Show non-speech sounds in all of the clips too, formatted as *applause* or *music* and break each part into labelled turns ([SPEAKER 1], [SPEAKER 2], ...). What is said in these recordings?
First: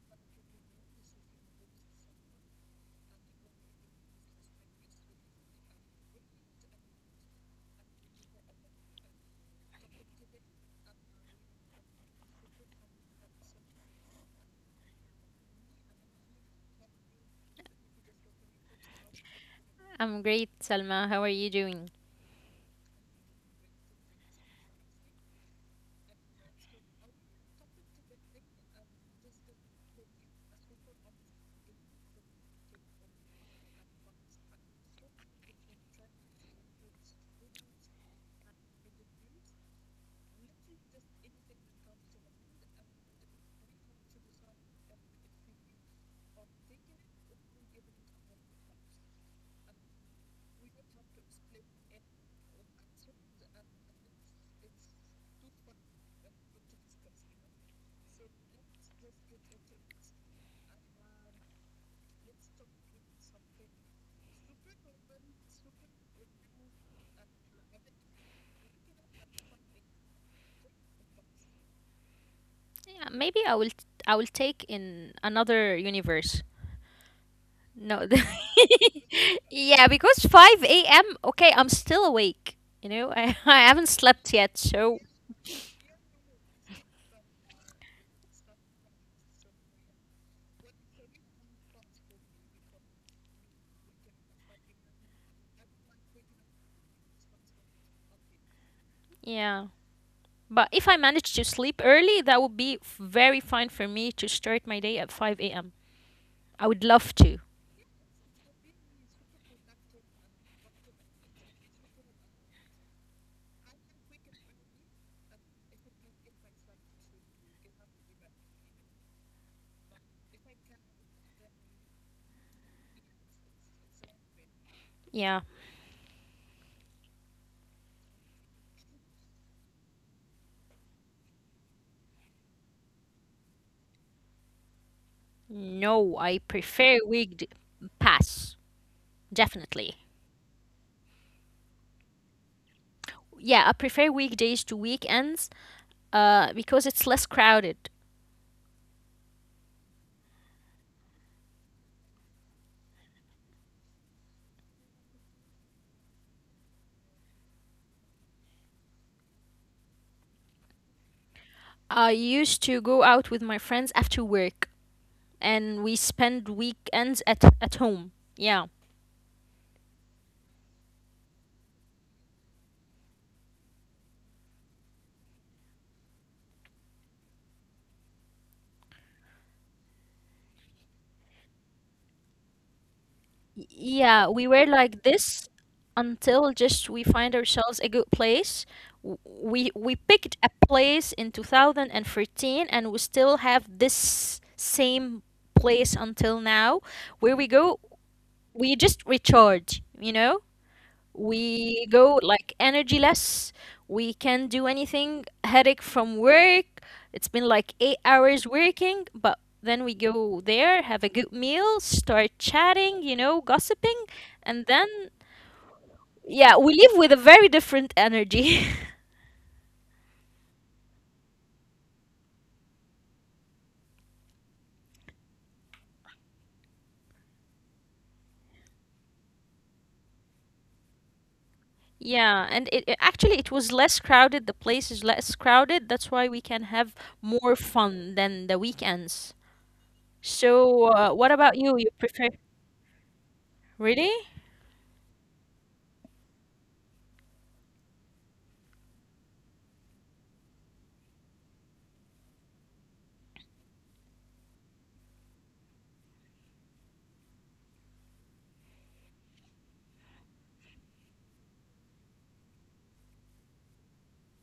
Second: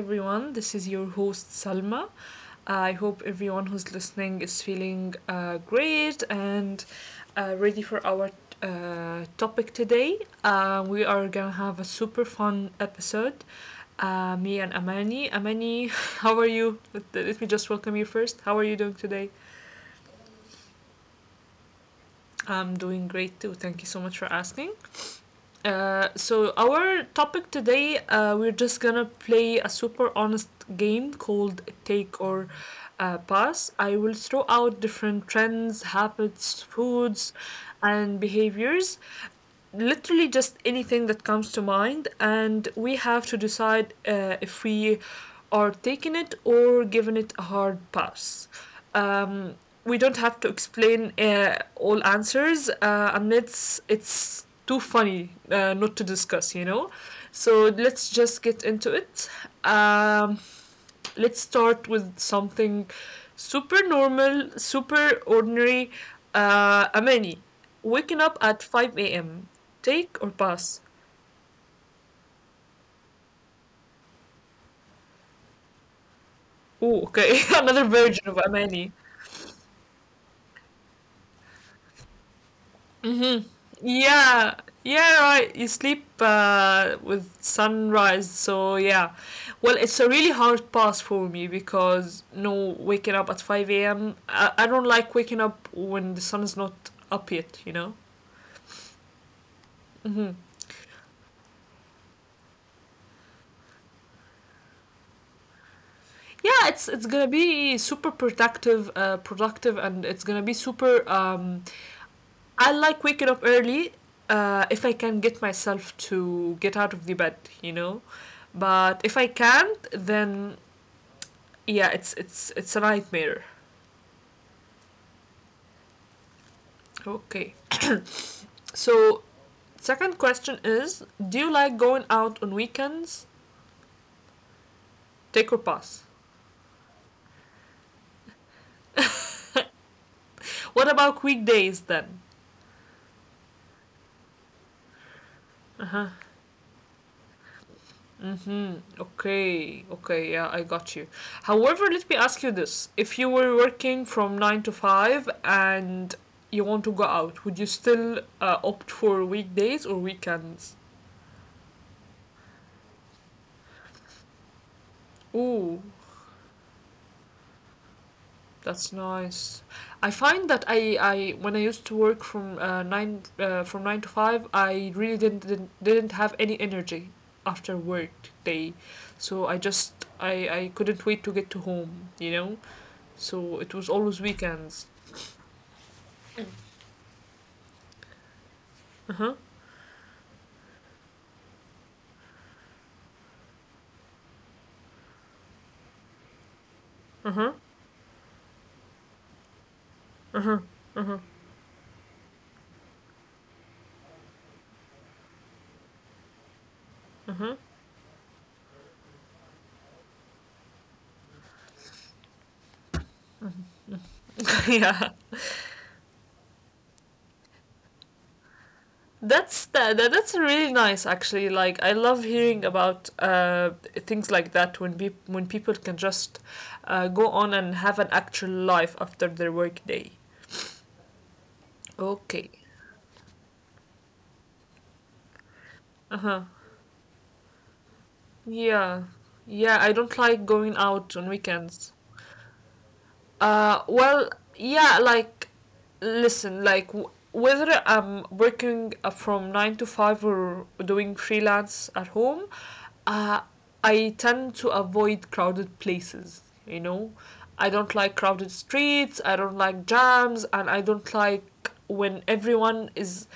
[SPEAKER 1] everyone. This is your host Salma. I hope everyone who's listening is feeling great and ready for our topic today. We are gonna have a super fun episode. Me and Amani. Amani, *laughs* how are you? Let me just welcome you first. How are you doing today?
[SPEAKER 2] I'm great, Salma. How are you doing?
[SPEAKER 1] I'm doing great too. Thank you so much for asking. So our topic today, we're just gonna play a super honest game called Take or Pass. I will throw out different trends, habits, foods, and behaviors, literally just anything that comes to mind, and we have to decide if we are taking it or giving it a hard pass. Um, we don't have to explain all answers unless it's too funny not to discuss, you know? So let's just get into it. Um, let's start with something super normal, super ordinary. Amani, waking up at 5 a.m. Take or pass?
[SPEAKER 2] Yeah, maybe I will take in another universe.
[SPEAKER 1] Oh, okay. *laughs*
[SPEAKER 2] No.
[SPEAKER 1] Another version of Amani.
[SPEAKER 2] *laughs* Yeah, because 5 a.m. Okay, I'm still awake. You know, I, *laughs* I haven't slept yet, so
[SPEAKER 1] Yeah, yeah, right. You sleep with sunrise, so yeah. Well, it's a really hard pass for me because no waking up at 5 a.m. I don't like waking up when the sun is not up yet, you know?
[SPEAKER 2] yeah. But if I manage to sleep early, that would be very fine for me to start my day at 5 a.m. I would love
[SPEAKER 1] Yeah,
[SPEAKER 2] to.
[SPEAKER 1] it's gonna be super productive, productive, and it's gonna be super I like waking up early, uh, if I can get myself to get out of the bed, you know, but if I can't, then yeah, it's a nightmare.
[SPEAKER 2] Yeah.
[SPEAKER 1] Okay, so second question is, do you like going out on weekends?
[SPEAKER 2] No,
[SPEAKER 1] Take or
[SPEAKER 2] I
[SPEAKER 1] pass?
[SPEAKER 2] prefer weekd pass. Definitely.
[SPEAKER 1] What about weekdays then?
[SPEAKER 2] Yeah, I prefer weekdays to weekends because it's less crowded.
[SPEAKER 1] Hmm. Okay, okay, yeah, I got you. However, let me ask you this. If you were working from 9 to 5 and you want to go out, would you still opt for weekdays or weekends?
[SPEAKER 2] I used to go out with my friends after work, and we spend
[SPEAKER 1] Ooh,
[SPEAKER 2] weekends at home. Yeah,
[SPEAKER 1] that's nice. I find that I, when I used to work from 9 to 5, I really didn't have any energy after work day. So I just I couldn't wait to get to home, you know?
[SPEAKER 2] Yeah,
[SPEAKER 1] So
[SPEAKER 2] we
[SPEAKER 1] it
[SPEAKER 2] were
[SPEAKER 1] was
[SPEAKER 2] like
[SPEAKER 1] always
[SPEAKER 2] this
[SPEAKER 1] weekends.
[SPEAKER 2] until just we find ourselves a good place. W- we
[SPEAKER 1] Uh-huh.
[SPEAKER 2] picked a place in 2013, and we still have this same place until now, where we go.
[SPEAKER 1] Mm-hmm.
[SPEAKER 2] We just recharge.
[SPEAKER 1] Mm-hmm.
[SPEAKER 2] We
[SPEAKER 1] Mm-hmm.
[SPEAKER 2] go like energyless. We can't do anything. Headache from work. It's been like eight
[SPEAKER 1] Mm-hmm.
[SPEAKER 2] hours working, but then we go there, have a good meal, start chatting, gossiping, and then
[SPEAKER 1] *laughs* Yeah,
[SPEAKER 2] yeah, we leave with a very different energy. *laughs*
[SPEAKER 1] that's that, that that's really nice, actually. Like, I love hearing about things like that, when be when people can just go on and have an actual life after their work day.
[SPEAKER 2] Yeah, and actually
[SPEAKER 1] Okay.
[SPEAKER 2] it was less crowded. The place is less crowded. That's why we can have
[SPEAKER 1] Uh-huh.
[SPEAKER 2] more fun than the weekends.
[SPEAKER 1] Yeah. Yeah,
[SPEAKER 2] So,
[SPEAKER 1] I don't
[SPEAKER 2] what
[SPEAKER 1] like
[SPEAKER 2] about
[SPEAKER 1] going
[SPEAKER 2] you? You
[SPEAKER 1] out
[SPEAKER 2] prefer
[SPEAKER 1] on weekends.
[SPEAKER 2] really?
[SPEAKER 1] Well, yeah, like, listen, like, whether I'm working from 9 to 5 or doing freelance at home, uh, I tend to avoid crowded places, you know? I don't like crowded streets, I don't like jams, and I don't like when everyone is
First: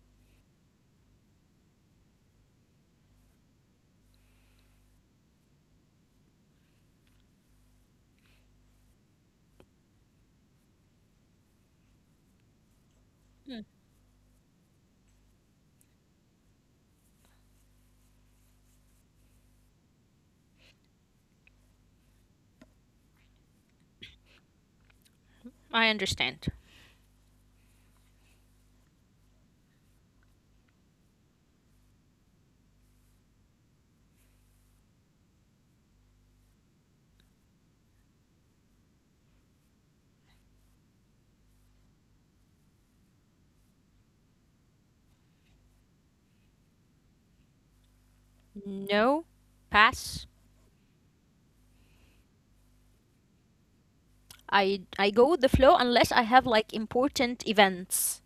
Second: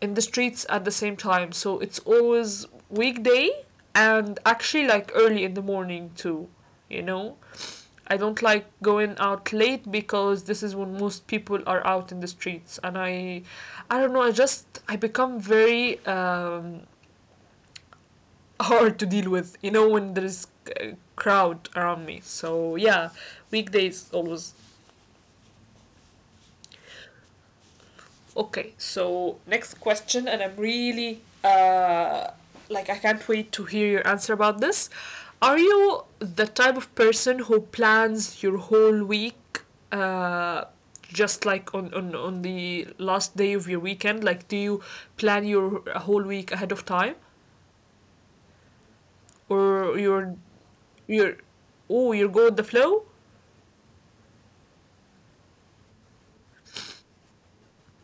[SPEAKER 1] in the streets at the same time. So it's always weekday, and actually like early in the morning too, you know. I don't like going out late because this is when most people are out in the streets, and i
[SPEAKER 2] Hmm,
[SPEAKER 1] i don't know, I just, I become very *laughs* hard to deal with, you know, when there is a crowd around me. So yeah, weekdays always.
[SPEAKER 2] I understand.
[SPEAKER 1] Okay, so next question, and I'm really, like, I can't wait to hear your answer about this. Are you the type of person who plans your whole week, uh, just like on, on the last day of your weekend? Like, do you plan your whole week ahead of time,
[SPEAKER 2] No,
[SPEAKER 1] or
[SPEAKER 2] pass.
[SPEAKER 1] you're you're oh, you go with the flow?
[SPEAKER 2] I go with the flow unless I have like important events.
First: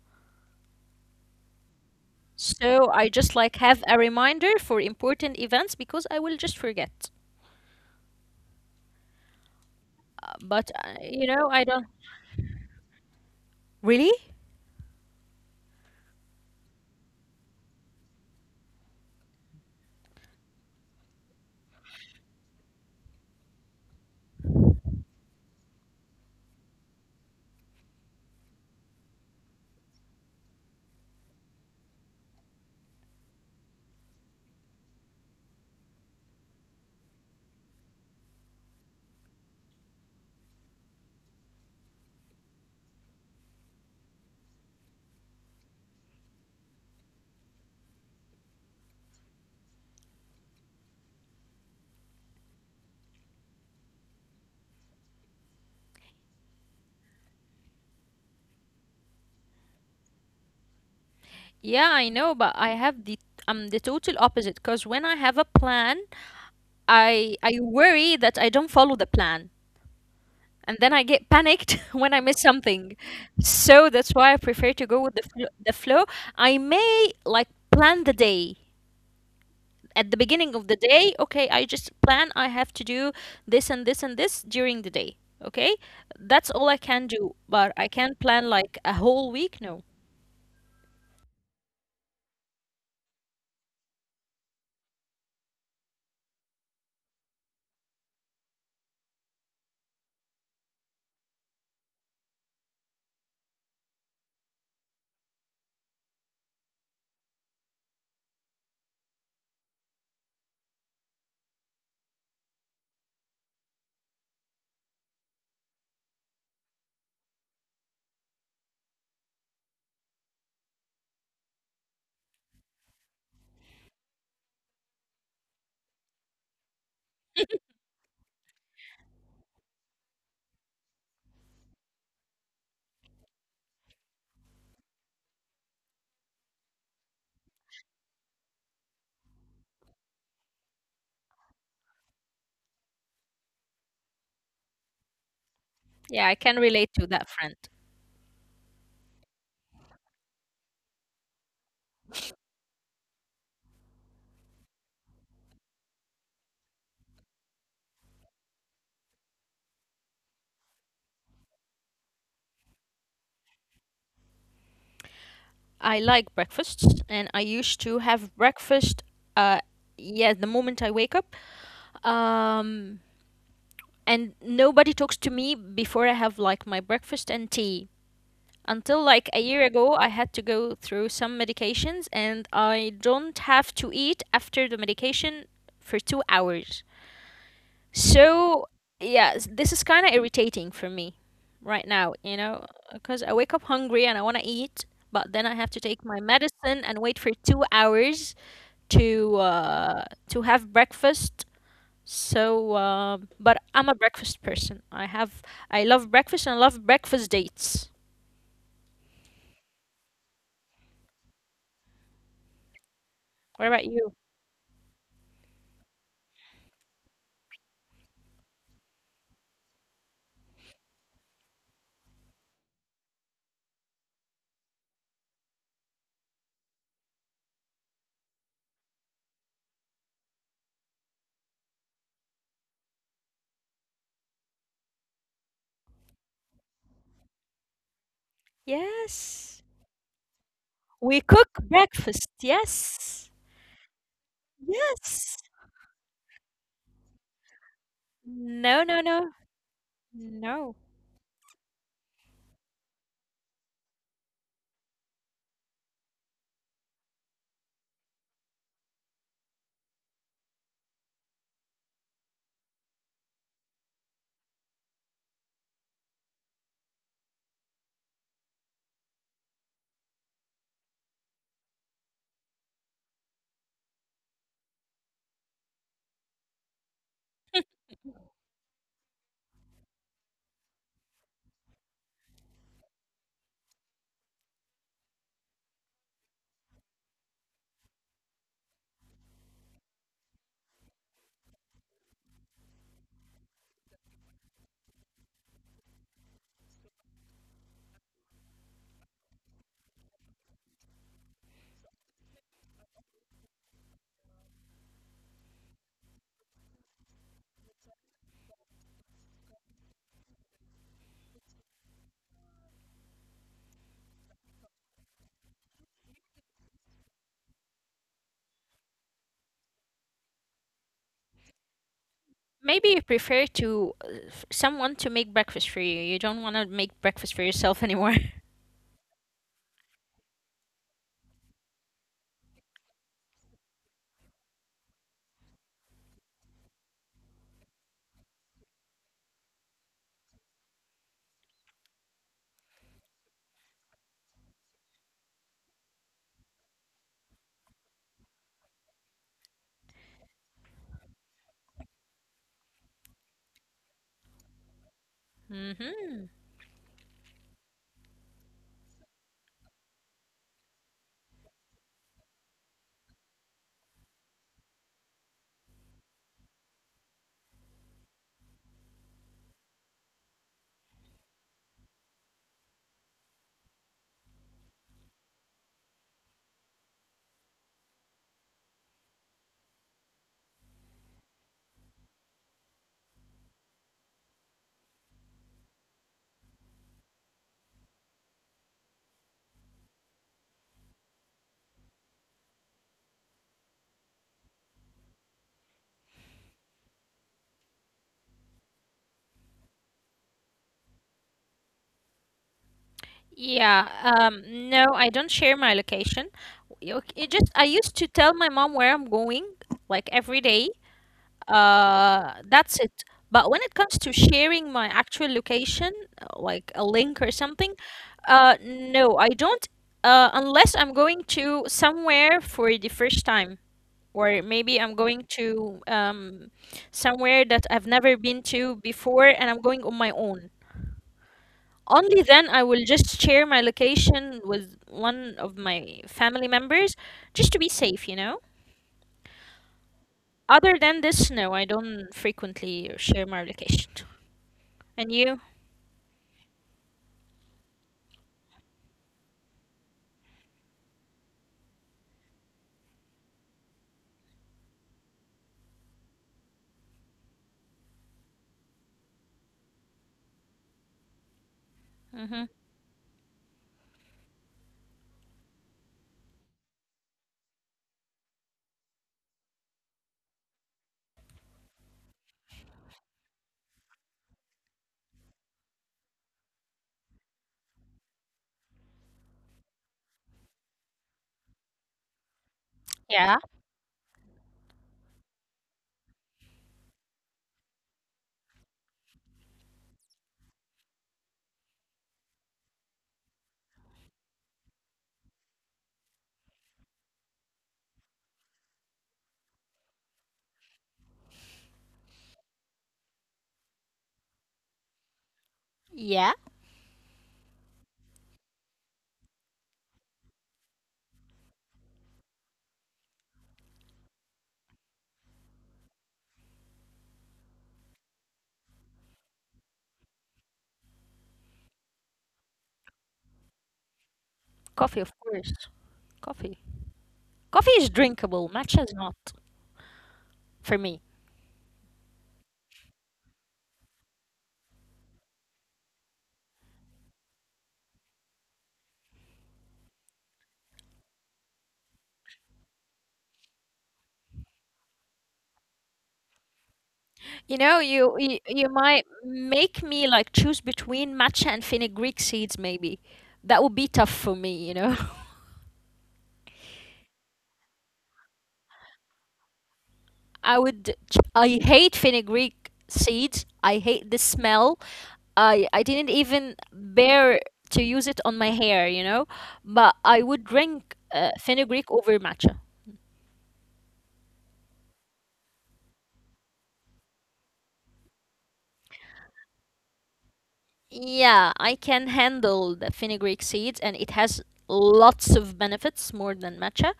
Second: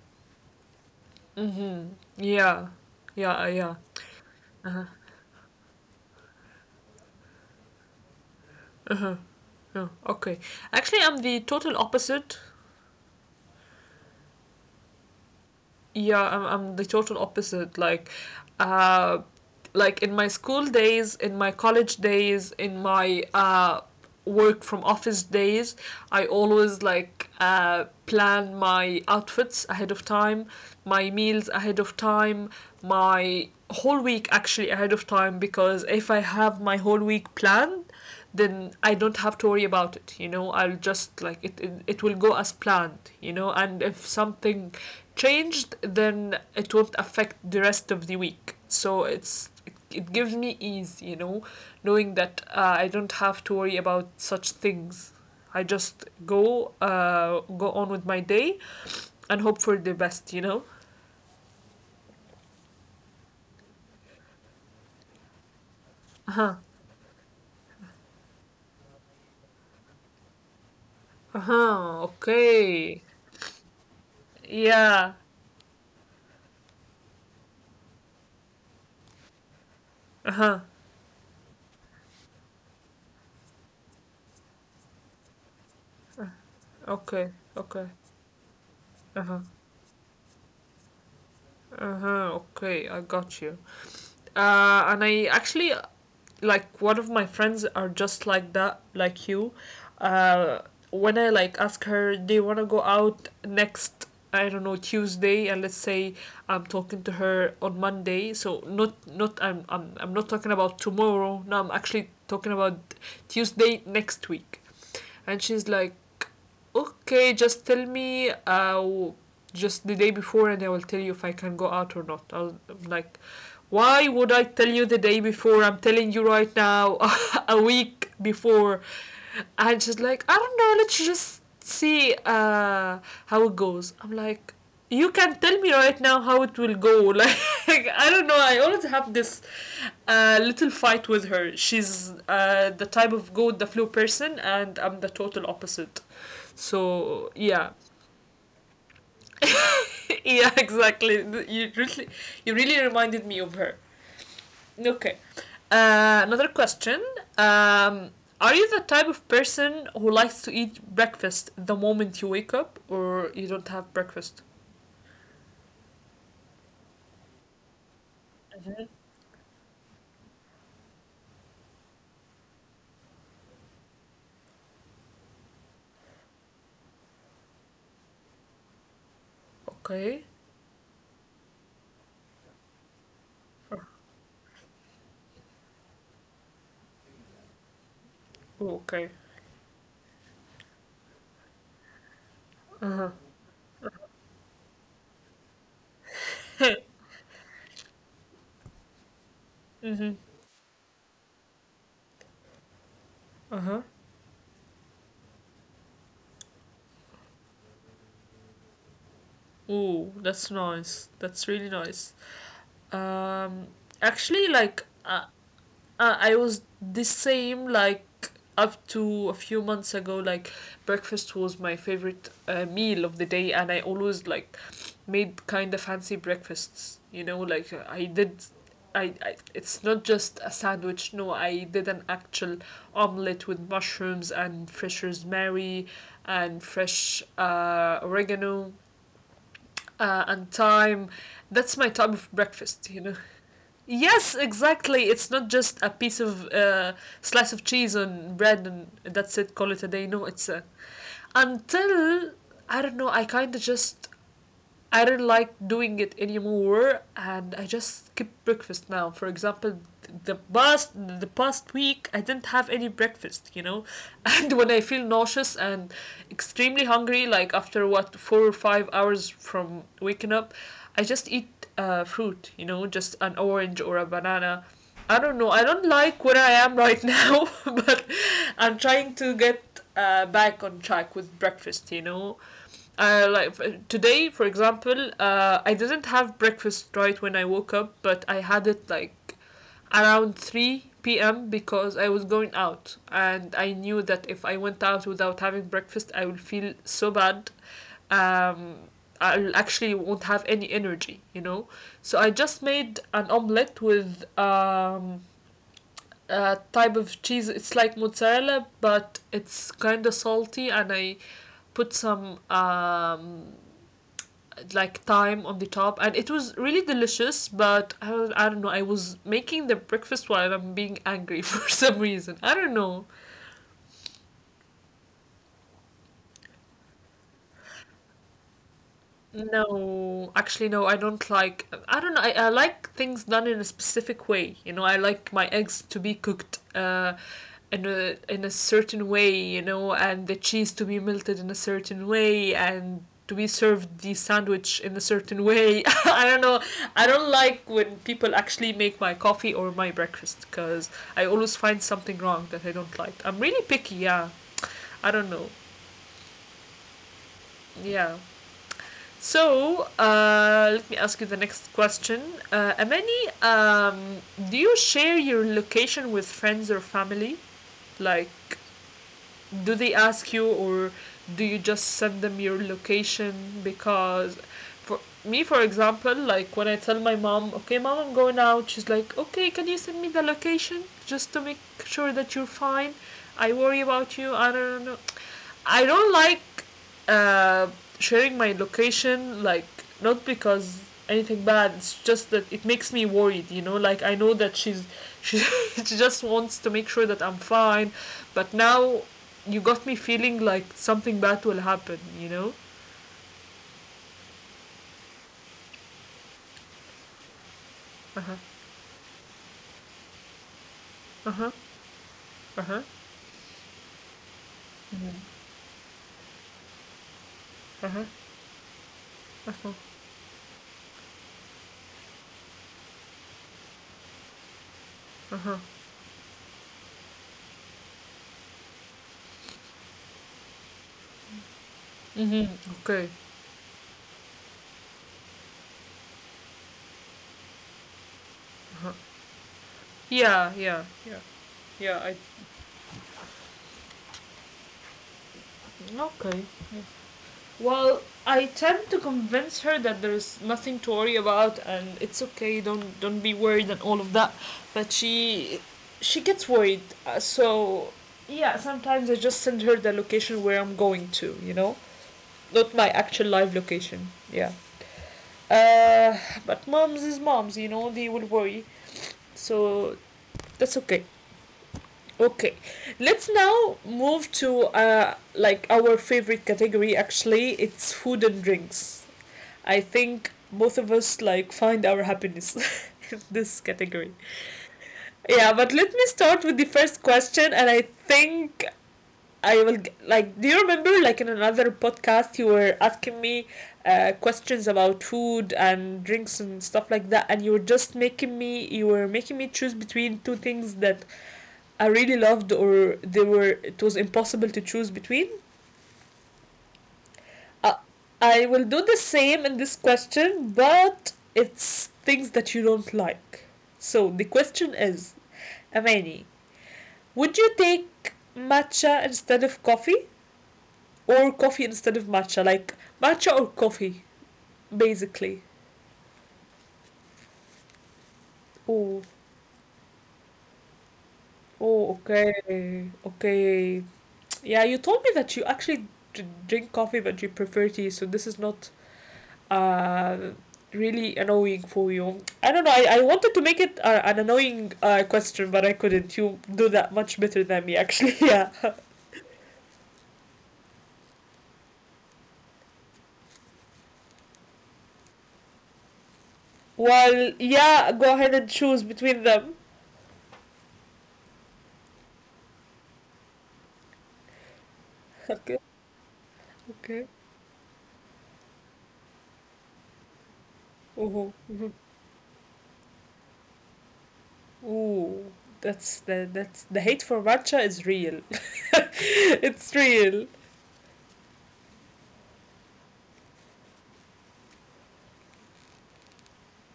[SPEAKER 1] Yeah,
[SPEAKER 2] So I just
[SPEAKER 1] yeah,
[SPEAKER 2] like
[SPEAKER 1] yeah.
[SPEAKER 2] have a reminder for important events because I will just forget.
[SPEAKER 1] Yeah.
[SPEAKER 2] Uh,
[SPEAKER 1] Okay,
[SPEAKER 2] But uh,
[SPEAKER 1] actually, I'm
[SPEAKER 2] you
[SPEAKER 1] the
[SPEAKER 2] know, I
[SPEAKER 1] total
[SPEAKER 2] don't
[SPEAKER 1] opposite.
[SPEAKER 2] really.
[SPEAKER 1] I'm the total opposite, like, uh like in my school days, in my college days, in my, work from office days, I always like, plan my outfits ahead of time, my meals ahead of time, my whole week, actually, ahead of time, because if I have my whole week planned, then I don't have to worry about it. You know, I'll just like it will go as planned, you know, and if something changed, then it won't affect the rest of the week. So it gives me ease, you know, knowing that I don't have to worry about such things. I just go, go on with my day and hope for the best, you know.
[SPEAKER 2] Yeah, I know, but I have the total opposite because when I have a plan, I worry that I don't follow the plan, and then I get
[SPEAKER 1] Uh
[SPEAKER 2] panicked *laughs*
[SPEAKER 1] huh.
[SPEAKER 2] when I miss something.
[SPEAKER 1] Okay.
[SPEAKER 2] So that's why I prefer to go with
[SPEAKER 1] Yeah.
[SPEAKER 2] the flow. I may like plan the day at the
[SPEAKER 1] Uh
[SPEAKER 2] beginning of
[SPEAKER 1] huh.
[SPEAKER 2] the day. Okay, I just plan. I have to do this and this and this during the day. Okay, that's all I can do.
[SPEAKER 1] Okay.
[SPEAKER 2] But I
[SPEAKER 1] Okay.
[SPEAKER 2] can plan like a
[SPEAKER 1] Uh
[SPEAKER 2] whole
[SPEAKER 1] huh.
[SPEAKER 2] week? No.
[SPEAKER 1] Uh huh. Okay. I got you. And I actually, like, one of my friends are just like that, like you. Uh, when I like ask her, do you want to go out next? I don't know, Tuesday, and let's say I'm talking to her on Monday. So not not I'm not talking about tomorrow. No, I'm actually talking about Tuesday next week, and she's like, okay, just tell me, just the day before, and I will tell you if I can go out or not. I'm like, why would I tell you the day before? I'm telling you right now, *laughs* a week before. And she's like, I don't know, let's just see, how it goes. I'm like, you can tell me right now how it will go. *laughs* Like, I don't know, I always have this, little fight with her. She's, the type of go with the flow person, and I'm the total opposite.
[SPEAKER 2] Yeah, I can
[SPEAKER 1] So
[SPEAKER 2] relate to
[SPEAKER 1] yeah,
[SPEAKER 2] that friend.
[SPEAKER 1] *laughs* yeah, exactly. You really, you really reminded me of her. Okay, another question. Um, are you the type of person who likes to eat breakfast the moment you wake up, or you don't have breakfast?
[SPEAKER 2] I like breakfasts, and I used to
[SPEAKER 1] Mm-hmm.
[SPEAKER 2] have breakfast, uh yeah, the moment I wake up. um and nobody talks to me before I have like my breakfast and tea. Until like a year
[SPEAKER 1] Okay.
[SPEAKER 2] ago, I had to go through some medications and I don't have to eat after the medication for 2 hours.
[SPEAKER 1] Oh, okay.
[SPEAKER 2] So, yeah, this is kind of irritating for me right now, you
[SPEAKER 1] Uh huh.
[SPEAKER 2] know, because I wake up hungry and I want to eat, but then I have to take my medicine and wait for 2 hours
[SPEAKER 1] Mhm.
[SPEAKER 2] to have breakfast. So,
[SPEAKER 1] Uh huh.
[SPEAKER 2] but I'm a breakfast person. I love breakfast and I love breakfast dates.
[SPEAKER 1] Oh, that's nice. That's really nice. Um,
[SPEAKER 2] What about
[SPEAKER 1] actually,
[SPEAKER 2] you?
[SPEAKER 1] like, uh, I was the same, like, up to a few months ago. Like, breakfast was my favorite meal of the day, and I always, like, made kind of fancy breakfasts. You know, like, I did. I it's not just a sandwich. No, I did an actual omelette with mushrooms and fresh rosemary, and fresh oregano,
[SPEAKER 2] Yes.
[SPEAKER 1] and thyme. That's
[SPEAKER 2] We
[SPEAKER 1] my type
[SPEAKER 2] cook
[SPEAKER 1] of
[SPEAKER 2] breakfast.
[SPEAKER 1] breakfast. You know.
[SPEAKER 2] Yes.
[SPEAKER 1] Yes, exactly. It's not just a
[SPEAKER 2] Yes.
[SPEAKER 1] piece of, slice of cheese on bread, and that's
[SPEAKER 2] No,
[SPEAKER 1] it.
[SPEAKER 2] no,
[SPEAKER 1] Call it a
[SPEAKER 2] no.
[SPEAKER 1] day. No, it's a,
[SPEAKER 2] No.
[SPEAKER 1] until, I don't know. I kind of just, I do not like doing it anymore, and I just skip breakfast now. For example, the past week I didn't have any breakfast, you know, *laughs* and when I feel nauseous and extremely hungry, like after what 4 or 5 hours from waking up, I just eat, fruit, you know, just an orange or a banana. I don't know. I don't like where I am right now, *laughs* but I'm trying to get, back on track with breakfast, you know. Like today, for example, I didn't have breakfast right when I woke up, but I had it like around 3 p.m. because I was going out and I knew that if I went out without having breakfast, I would feel so bad. Um, I actually won't have any energy, you know. So I just made an omelette with type of cheese. It's like mozzarella, but it's kind of salty, and I put some like thyme on the top, and it was really delicious. I don't know. I was making the breakfast while I'm being angry *laughs* for some reason. I don't know.
[SPEAKER 2] Maybe you prefer to someone to make breakfast for you. You don't want to make breakfast for yourself anymore. *laughs*
[SPEAKER 1] No, actually, I don't like. I don't know. I like things done in a specific way. You know, I like my eggs to be cooked, in a certain way. You know, and the cheese to be melted in a certain way, and to be served the sandwich in a certain way. *laughs* I don't know. I don't like when people actually make my coffee or my breakfast because I always find something wrong that I don't like. I'm really picky. Yeah, I don't know.
[SPEAKER 2] Mm-hmm.
[SPEAKER 1] Yeah. So, let me ask you the next question. Amani, do you share your location with friends or family? Like, do they ask you, or do you just send them your location? Because for me, for example, like when I tell my mom, okay, mom, I'm going out, she's like, okay, can you send me the location just to make sure that you're fine? I worry about you. I don't know. I don't like, uh, sharing my location, like, not because anything bad, it's just that it makes me worried, you know? Like, I know that she, *laughs* she just wants to make sure that I'm fine, but now you got me feeling like something bad will happen, you know?
[SPEAKER 2] Yeah. No, I don't share my location. It just
[SPEAKER 1] Uh
[SPEAKER 2] I
[SPEAKER 1] huh,
[SPEAKER 2] used to tell my mom where I'm going like every day,
[SPEAKER 1] uh huh, uh huh,
[SPEAKER 2] that's it, but when it comes to sharing my actual location, like a link or
[SPEAKER 1] uh huh,
[SPEAKER 2] something,
[SPEAKER 1] uh
[SPEAKER 2] no,
[SPEAKER 1] huh,
[SPEAKER 2] I don't. Unless I'm going to somewhere for the first time, or maybe
[SPEAKER 1] uh
[SPEAKER 2] I'm
[SPEAKER 1] huh.
[SPEAKER 2] going to somewhere that I've never been to before and I'm going on my own,
[SPEAKER 1] Mm-hmm.
[SPEAKER 2] only then
[SPEAKER 1] Okay.
[SPEAKER 2] I will just share my location with one of my family members, just to be safe.
[SPEAKER 1] Yeah, yeah, yeah,
[SPEAKER 2] Other than this,
[SPEAKER 1] yeah,
[SPEAKER 2] no, I
[SPEAKER 1] I.
[SPEAKER 2] don't frequently share my location. And you?
[SPEAKER 1] Okay. Well, I tend to convince her that there's nothing to worry about and it's okay, don't be worried and all of that. But she gets worried. So yeah, sometimes I just send her the location where I'm going to, you know? Not my
[SPEAKER 2] Hmm.
[SPEAKER 1] actual live location. Yeah. Uh but moms is moms, they will worry. So that's okay. Okay. Let's now move to like our favorite category, actually. It's food and drinks. I think both of us like find our happiness *laughs* in this
[SPEAKER 2] Yeah.
[SPEAKER 1] category. Yeah, but let me start with the first question, and I think I will g- like. Do you remember, like in another podcast, you were asking me questions about food and drinks and stuff like that, and you were just making me choose between two things that I really loved, or they were it was impossible to choose between.
[SPEAKER 2] Yeah.
[SPEAKER 1] Uh, I will do the same in this question, but it's things that you don't like. So the question is, Amani, would you take matcha instead of coffee or coffee instead of matcha? Like matcha or coffee,
[SPEAKER 2] Coffee, of course.
[SPEAKER 1] basically.
[SPEAKER 2] Coffee. Coffee is drinkable. Matcha is not
[SPEAKER 1] Oh,
[SPEAKER 2] for me.
[SPEAKER 1] oh, okay, okay. Yeah, you told me that you actually drink coffee, but you prefer tea. So this is not uh really annoying for you. I don't know, I wanted to make it an annoying question, but I couldn't. You do that much better than
[SPEAKER 2] You
[SPEAKER 1] me,
[SPEAKER 2] know,
[SPEAKER 1] actually. *laughs*
[SPEAKER 2] you,
[SPEAKER 1] Yeah,
[SPEAKER 2] you you might make me like choose between matcha and fenugreek seeds. Maybe that would be tough for me. You know, *laughs*
[SPEAKER 1] well, yeah, go ahead and choose between them.
[SPEAKER 2] I would. I hate fenugreek seeds. I hate the smell. I
[SPEAKER 1] Okay,
[SPEAKER 2] I didn't even
[SPEAKER 1] okay.
[SPEAKER 2] bear to use it on my hair. You know, but I would drink
[SPEAKER 1] Ooh,
[SPEAKER 2] fenugreek
[SPEAKER 1] ooh,
[SPEAKER 2] over matcha.
[SPEAKER 1] ooh. That's the hate for matcha is real. *laughs* It's real.
[SPEAKER 2] Yeah, I can handle the fenugreek seeds and it has lots of benefits more than matcha.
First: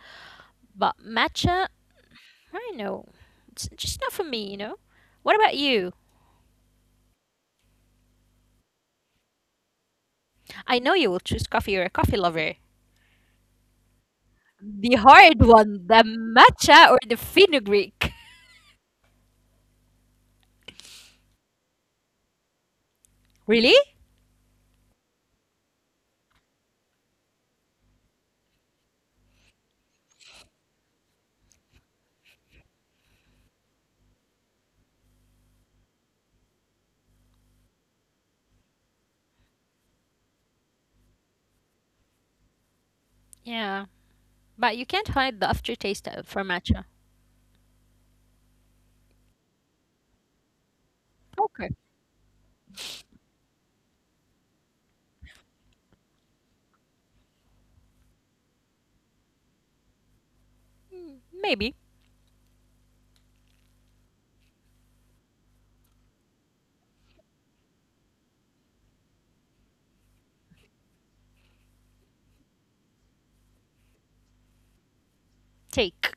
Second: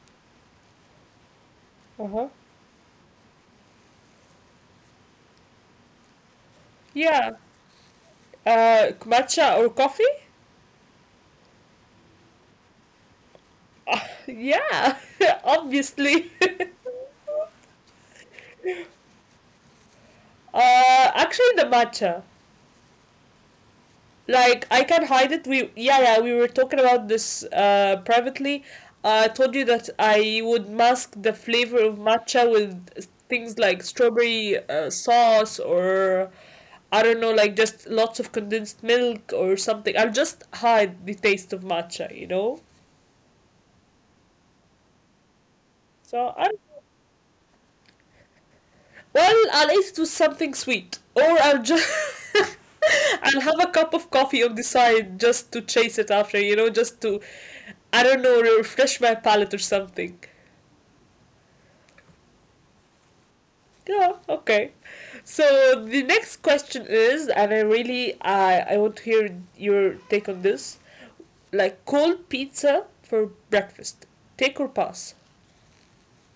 [SPEAKER 2] But matcha,
[SPEAKER 1] Uh-huh.
[SPEAKER 2] I don't know, it's just not for me, you know? What about you?
[SPEAKER 1] Yeah. Matcha or coffee.
[SPEAKER 2] I know you will choose coffee. You're a coffee lover.
[SPEAKER 1] Yeah.
[SPEAKER 2] The
[SPEAKER 1] *laughs*
[SPEAKER 2] hard one, the
[SPEAKER 1] Obviously.
[SPEAKER 2] matcha or the fenugreek. *laughs*
[SPEAKER 1] *laughs* Actually, the matcha.
[SPEAKER 2] Really?
[SPEAKER 1] Like, I can hide it. We Yeah, yeah, we were talking about this privately. I told you that I would mask the flavor of matcha with things like strawberry sauce, or I don't know, like just lots of condensed milk or something. I'll just hide the taste of matcha, you know.
[SPEAKER 2] Yeah, but you can't hide the aftertaste
[SPEAKER 1] So I
[SPEAKER 2] for matcha.
[SPEAKER 1] Well, I'll either do something sweet, or I'll just
[SPEAKER 2] Okay.
[SPEAKER 1] *laughs* I'll have a cup of coffee on the side just to chase it after, just to, I don't know, refresh my palate or something.
[SPEAKER 2] Mm, maybe.
[SPEAKER 1] Yeah, okay. So the next question is, and I really I want to hear your take on this. Like, cold pizza for breakfast, take or pass?
[SPEAKER 2] Take.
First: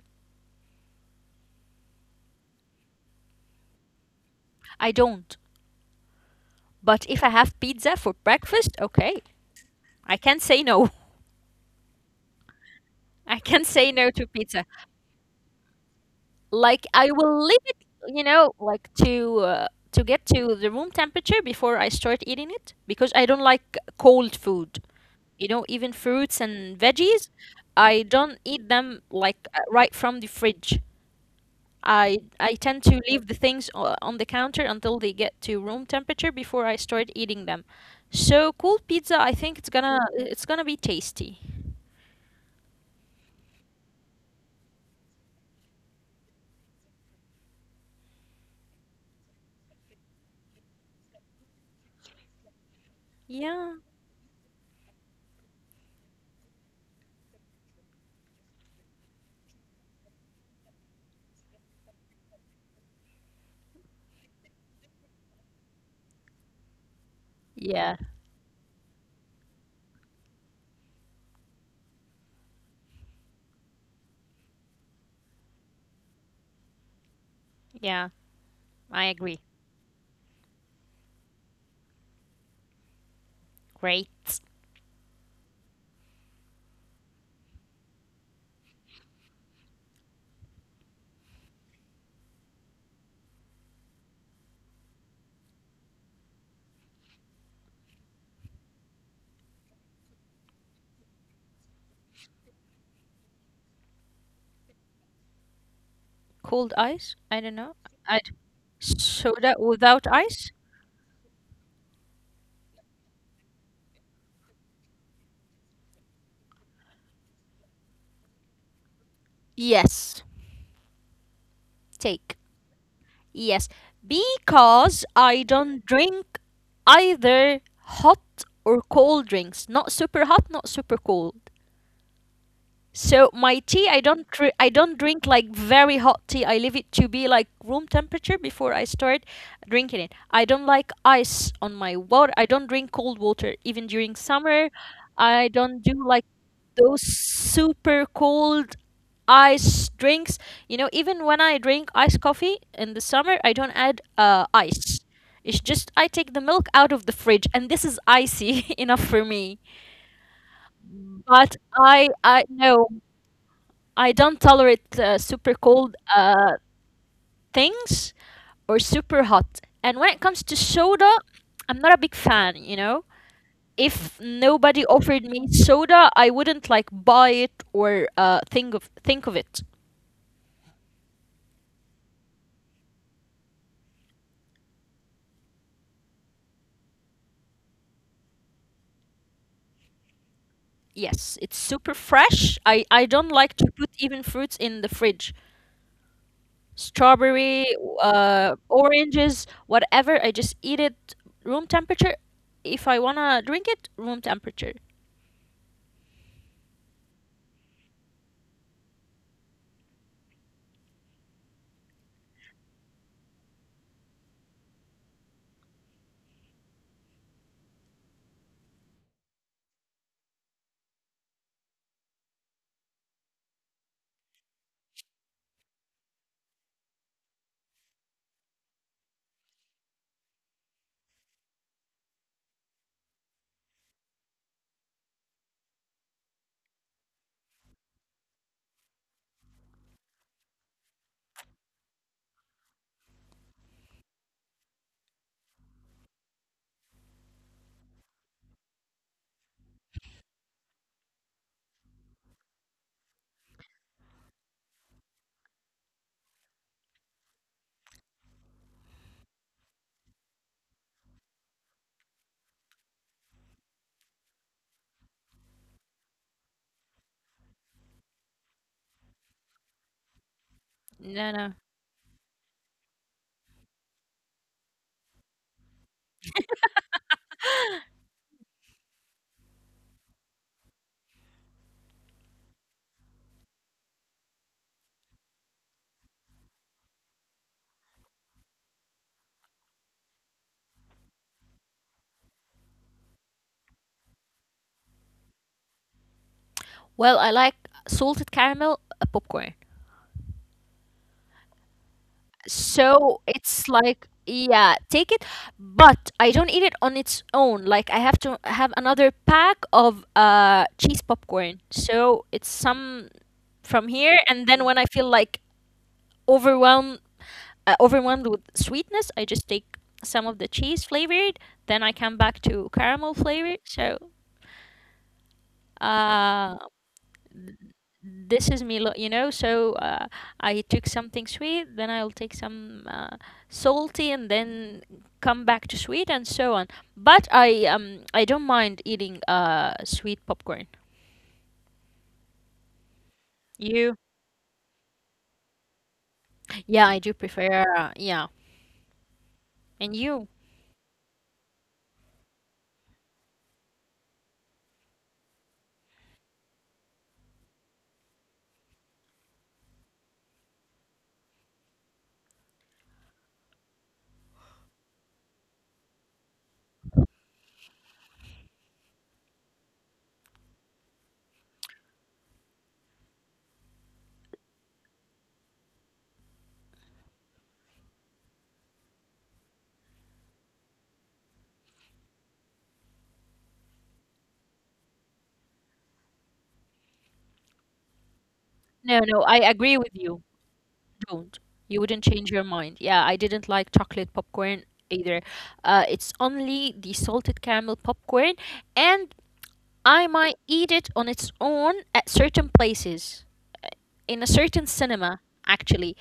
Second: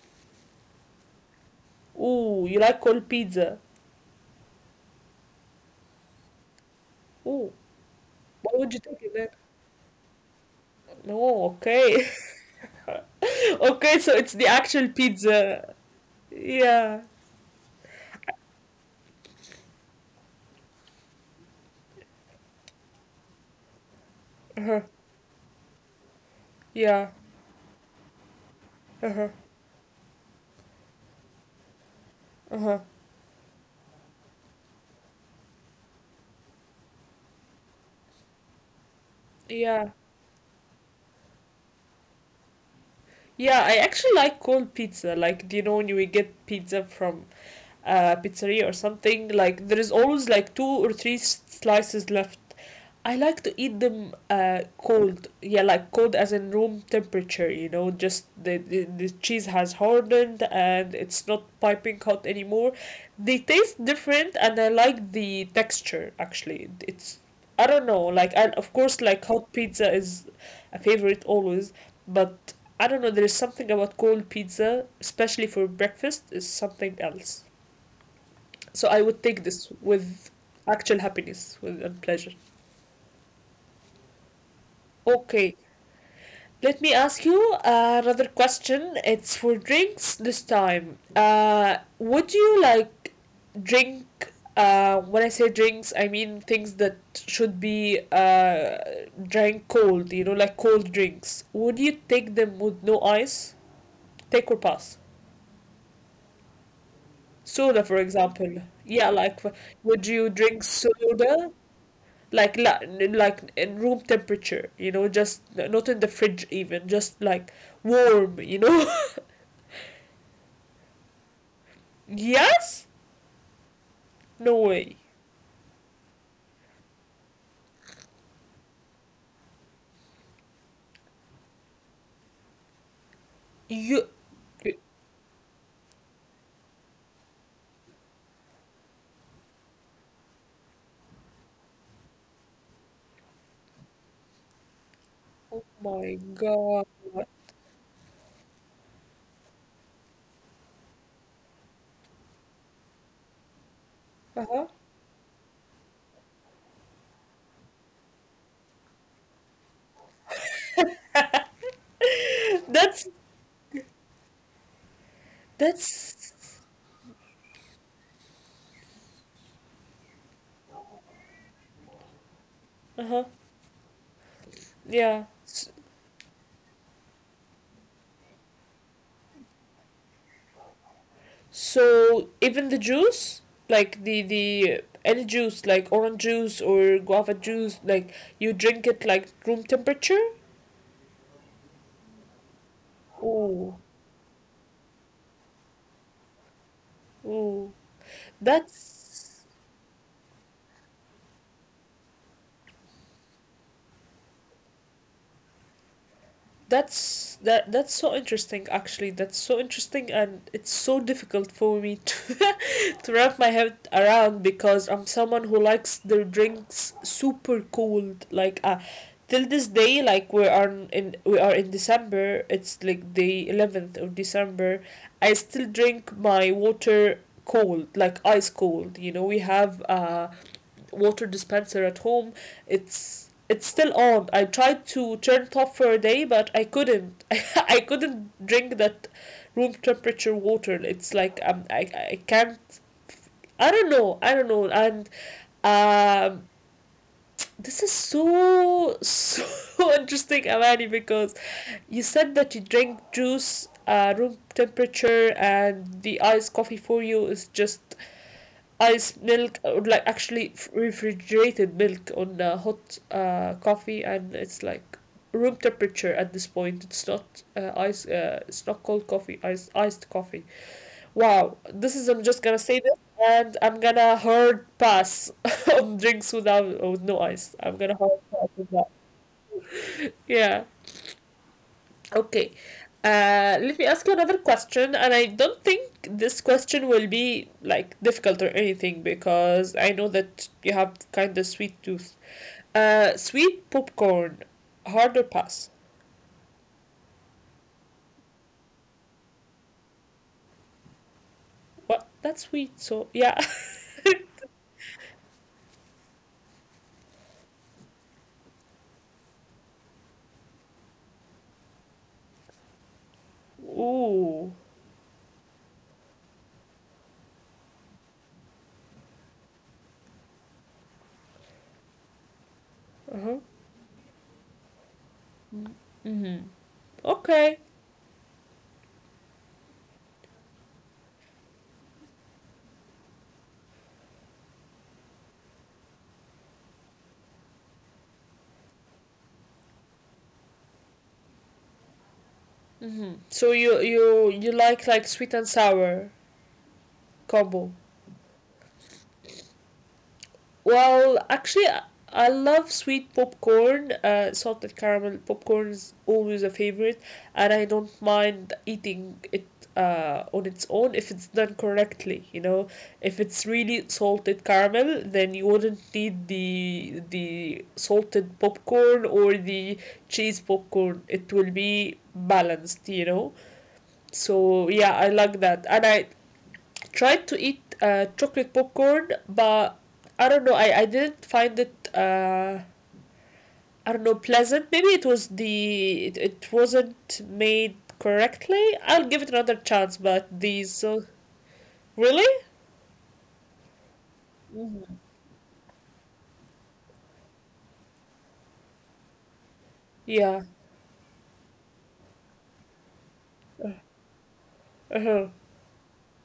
[SPEAKER 1] Ooh, you like cold pizza?
[SPEAKER 2] I don't. But if I
[SPEAKER 1] Ooh,
[SPEAKER 2] have pizza for
[SPEAKER 1] why
[SPEAKER 2] breakfast,
[SPEAKER 1] would you take it,
[SPEAKER 2] okay.
[SPEAKER 1] then?
[SPEAKER 2] I can't say no.
[SPEAKER 1] No, okay. *laughs* *laughs*
[SPEAKER 2] *laughs* I can't say
[SPEAKER 1] Okay,
[SPEAKER 2] no
[SPEAKER 1] so
[SPEAKER 2] to
[SPEAKER 1] it's the
[SPEAKER 2] pizza.
[SPEAKER 1] actual pizza.
[SPEAKER 2] Like
[SPEAKER 1] Yeah.
[SPEAKER 2] I will leave it, you know, like to get to the room temperature before I start eating it because I don't like cold food.
[SPEAKER 1] Uh-huh.
[SPEAKER 2] You know, even fruits and
[SPEAKER 1] Yeah.
[SPEAKER 2] veggies, I don't eat them
[SPEAKER 1] Uh-huh.
[SPEAKER 2] like right from the fridge. I
[SPEAKER 1] Uh-huh.
[SPEAKER 2] tend to leave the things on the counter until they get to room temperature before I start eating them. So cold pizza, I think it's
[SPEAKER 1] Yeah.
[SPEAKER 2] gonna it's gonna be tasty.
[SPEAKER 1] Yeah, I actually like cold pizza. Like, do you know, when you will get pizza from pizzeria or something, like there is always like two or three slices left. I like to
[SPEAKER 2] Yeah.
[SPEAKER 1] eat them cold. Yeah, like cold as in room temperature, just the cheese has hardened and it's not piping hot anymore. They taste different, and I like the texture, actually. It's I don't
[SPEAKER 2] Yeah.
[SPEAKER 1] know, like, and of course, like hot pizza is a favorite always, but I don't know, there is something about cold pizza, especially for breakfast, is something else.
[SPEAKER 2] Yeah, I
[SPEAKER 1] So I
[SPEAKER 2] agree.
[SPEAKER 1] would take this with actual happiness with, and pleasure.
[SPEAKER 2] Great.
[SPEAKER 1] Okay, let me ask you another question. It's for drinks this time. Would you like drink? When I say drinks, I mean things that should be drank cold, like cold drinks. Would you take them with no ice? Take or pass?
[SPEAKER 2] Cold ice? I don't know.
[SPEAKER 1] Soda, for
[SPEAKER 2] I.
[SPEAKER 1] example. Yeah, like,
[SPEAKER 2] Soda without
[SPEAKER 1] would you
[SPEAKER 2] ice?
[SPEAKER 1] drink soda? Like, like in room temperature, just not in the fridge, even just like warm, you know.
[SPEAKER 2] Yes,
[SPEAKER 1] *laughs*
[SPEAKER 2] take.
[SPEAKER 1] Yes.
[SPEAKER 2] Yes,
[SPEAKER 1] No way.
[SPEAKER 2] because I don't drink either hot or cold drinks. Not super hot, not super cold. So my tea, I
[SPEAKER 1] You
[SPEAKER 2] don't dr- I don't drink like very hot tea. I leave it to be like room temperature before I start drinking it. I don't like ice on my water. I don't drink cold water even during summer. I
[SPEAKER 1] Oh
[SPEAKER 2] don't do
[SPEAKER 1] my
[SPEAKER 2] like
[SPEAKER 1] god.
[SPEAKER 2] those super cold ice drinks. You know, even when I drink iced coffee in the summer, I don't add
[SPEAKER 1] Uh-huh.
[SPEAKER 2] ice. It's just I take the milk out of the fridge, and this is icy *laughs* enough for me. But I no,
[SPEAKER 1] that's
[SPEAKER 2] I don't tolerate super cold
[SPEAKER 1] that's
[SPEAKER 2] things or super hot. And when it comes to soda, I'm not a big fan. You know,
[SPEAKER 1] Uh-huh.
[SPEAKER 2] if nobody offered
[SPEAKER 1] Yeah.
[SPEAKER 2] me soda, I wouldn't like buy it or think of it.
[SPEAKER 1] So, even the juice, like the any juice, like orange juice or guava juice, like you drink it like room temperature?
[SPEAKER 2] Yes, it's super fresh. I don't like to
[SPEAKER 1] Oh.
[SPEAKER 2] put even fruits in the fridge. Strawberry,
[SPEAKER 1] Oh. that's
[SPEAKER 2] oranges, whatever. I just eat it room temperature. If I wanna drink it, room temperature.
[SPEAKER 1] that's so interesting, actually. That's so interesting, and it's so difficult for me to, *laughs* to wrap my head around, because I'm someone who likes their drinks super cold. Like, till this day, like we are in December, it's like the 11th of December. I still drink my water cold, like ice cold. You know, we have water dispenser at home. It's still on. I tried to turn it off for a day, but I couldn't. *laughs* I couldn't drink that room temperature water. It's like, I can't. I don't know. I don't know. And um, this is so *laughs* interesting, Amani, because you said that you drink juice room temperature, and the iced coffee for you is just ice milk, or like actually refrigerated milk on hot coffee, and it's like room temperature at this point. It's not ice. It's not cold coffee. Iced coffee.
[SPEAKER 2] No, no.
[SPEAKER 1] Wow, this is. I'm just gonna say this, and I'm gonna hard pass *laughs* on drinks with no ice. I'm gonna hard pass with that. Yeah. Okay. Let me ask you another question, and I don't think this question will be like difficult or anything, because I know that you have kind of sweet tooth. Sweet popcorn, hard or pass?
[SPEAKER 2] Well, I like salted caramel popcorn.
[SPEAKER 1] What? That's sweet, so
[SPEAKER 2] So
[SPEAKER 1] yeah.
[SPEAKER 2] it's like, yeah, take it, but I don't eat it on its own. Like I have to have another pack of cheese popcorn. So it's some
[SPEAKER 1] *laughs*
[SPEAKER 2] from here, and
[SPEAKER 1] Ooh.
[SPEAKER 2] then when I feel like overwhelmed overwhelmed with sweetness, I just take some of the cheese flavored. Then I come back to caramel
[SPEAKER 1] Uh-huh.
[SPEAKER 2] flavored. So
[SPEAKER 1] Mm-hmm.
[SPEAKER 2] uh, th-
[SPEAKER 1] Okay.
[SPEAKER 2] this is me, you know. So I took something sweet, then I'll take some salty, and then come back to sweet, and so on. But I don't mind eating sweet popcorn.
[SPEAKER 1] Mm-hmm. So you
[SPEAKER 2] You?
[SPEAKER 1] you you like sweet and sour
[SPEAKER 2] Yeah, I do
[SPEAKER 1] combo.
[SPEAKER 2] prefer. Yeah, and you?
[SPEAKER 1] Well, actually, I love sweet popcorn. Salted caramel popcorn is always a favorite, and I don't mind eating it on its own if it's done correctly. You know, if it's really salted caramel, then you wouldn't need the salted popcorn or the cheese popcorn. It will be balanced. You know, so yeah, I like that, and I tried to eat chocolate popcorn, but I don't know. I didn't find it. I don't know, pleasant. Maybe it was it wasn't made correctly. I'll give
[SPEAKER 2] No,
[SPEAKER 1] it
[SPEAKER 2] no,
[SPEAKER 1] another
[SPEAKER 2] I
[SPEAKER 1] chance.
[SPEAKER 2] agree with
[SPEAKER 1] But
[SPEAKER 2] you.
[SPEAKER 1] these
[SPEAKER 2] Don't. You
[SPEAKER 1] really.
[SPEAKER 2] wouldn't change your mind. Yeah, I didn't like chocolate popcorn
[SPEAKER 1] Mhm.
[SPEAKER 2] either. It's only the salted caramel popcorn, and I
[SPEAKER 1] Yeah.
[SPEAKER 2] might eat it on its own at certain places, uh, in a certain
[SPEAKER 1] Uh huh.
[SPEAKER 2] cinema, actually.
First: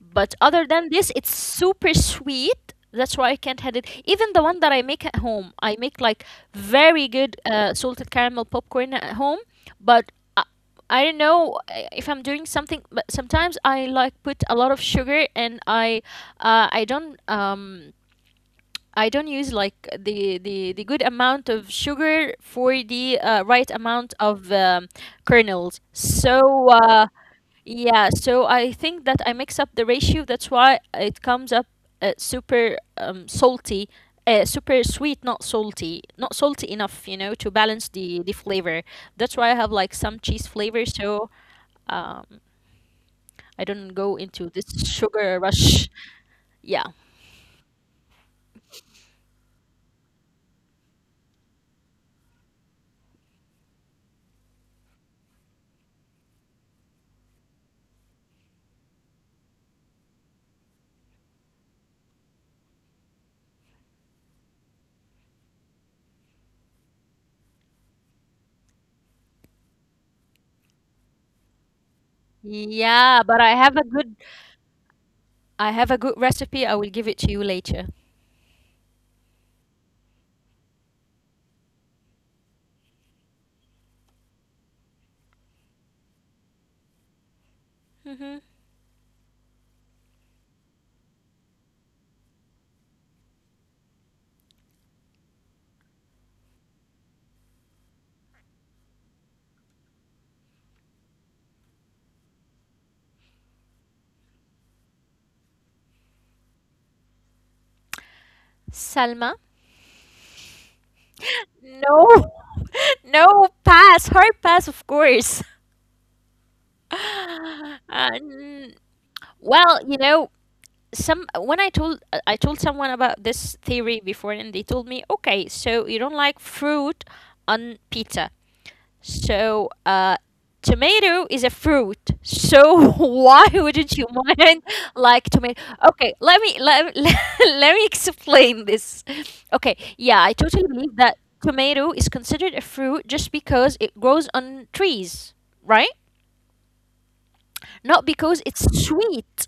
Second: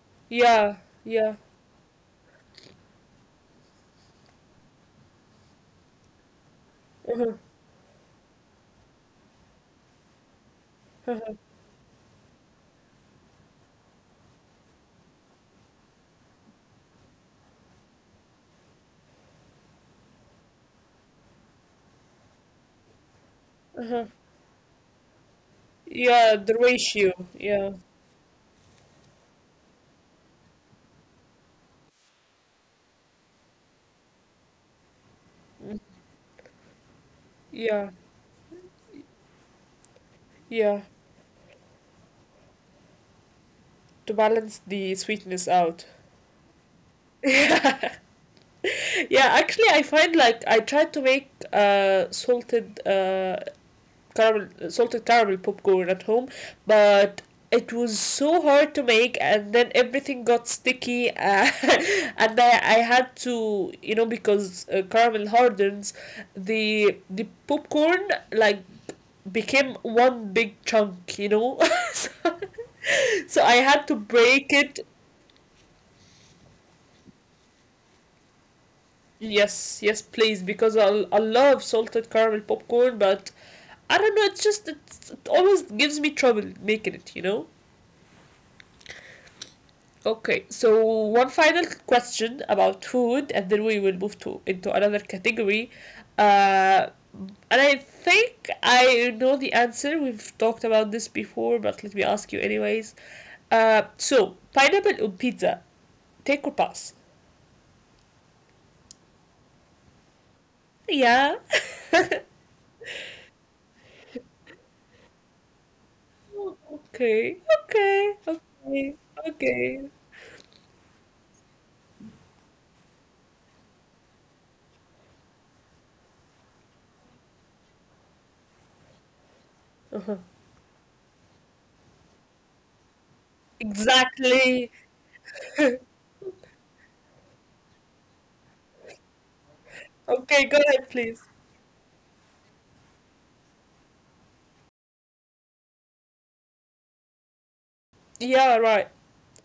[SPEAKER 2] But other
[SPEAKER 1] Yeah,
[SPEAKER 2] than this, it's
[SPEAKER 1] yeah.
[SPEAKER 2] super sweet. That's why I can't have it. Even the one that I make at home, I make like very good salted caramel popcorn at home. But I don't know if I'm doing something. But sometimes I like put a lot of sugar, and I don't use like the good amount of sugar for the right
[SPEAKER 1] Uh huh.
[SPEAKER 2] amount of kernels.
[SPEAKER 1] Yeah. The
[SPEAKER 2] So
[SPEAKER 1] ratio, yeah,
[SPEAKER 2] yeah, so I think that I mix up the ratio. That's why it comes up super salty, super sweet, not salty, not salty enough, you know, to balance
[SPEAKER 1] yeah,
[SPEAKER 2] the flavor. That's why I have like some cheese
[SPEAKER 1] yeah.
[SPEAKER 2] flavor. So um, I don't
[SPEAKER 1] To
[SPEAKER 2] go into
[SPEAKER 1] balance
[SPEAKER 2] this
[SPEAKER 1] the
[SPEAKER 2] sugar
[SPEAKER 1] sweetness out.
[SPEAKER 2] rush.
[SPEAKER 1] *laughs*
[SPEAKER 2] Yeah.
[SPEAKER 1] Yeah. Yeah, actually, I find like I tried to make salted caramel popcorn at home, but it was so hard to make, and then everything got sticky *laughs* and I had to, because caramel hardens the popcorn, like became one big chunk, *laughs* so,
[SPEAKER 2] Yeah, but
[SPEAKER 1] so
[SPEAKER 2] I
[SPEAKER 1] I
[SPEAKER 2] have a
[SPEAKER 1] had to
[SPEAKER 2] good
[SPEAKER 1] break it.
[SPEAKER 2] recipe. I will give it to you later.
[SPEAKER 1] Yes, yes, please, because I love salted caramel popcorn, but I don't know, it's just it always gives me trouble making it, you know.
[SPEAKER 2] Hmm.
[SPEAKER 1] Okay, so one final question about food, and then we will move to into another category. Uh, and I think I know the answer. We've talked about this before, but let me ask you anyways. So pineapple on pizza, take or pass?
[SPEAKER 2] Salma?
[SPEAKER 1] Yeah. *laughs*
[SPEAKER 2] No, *laughs* no, pass, hard pass, of course.
[SPEAKER 1] Okay,
[SPEAKER 2] *laughs*
[SPEAKER 1] okay,
[SPEAKER 2] Um,
[SPEAKER 1] okay,
[SPEAKER 2] well,
[SPEAKER 1] okay.
[SPEAKER 2] some when I told someone about this theory before, and they told me, okay, so you don't like fruit on pizza. So, tomato is a fruit. So *laughs* why wouldn't you mind
[SPEAKER 1] Exactly.
[SPEAKER 2] like tomato? Okay, let me *laughs* let me explain this. Okay, yeah, I
[SPEAKER 1] Okay, go
[SPEAKER 2] totally
[SPEAKER 1] ahead,
[SPEAKER 2] believe that
[SPEAKER 1] please.
[SPEAKER 2] tomato is considered a fruit just because it grows on trees, right? Not because
[SPEAKER 1] Yeah,
[SPEAKER 2] it's
[SPEAKER 1] right.
[SPEAKER 2] sweet.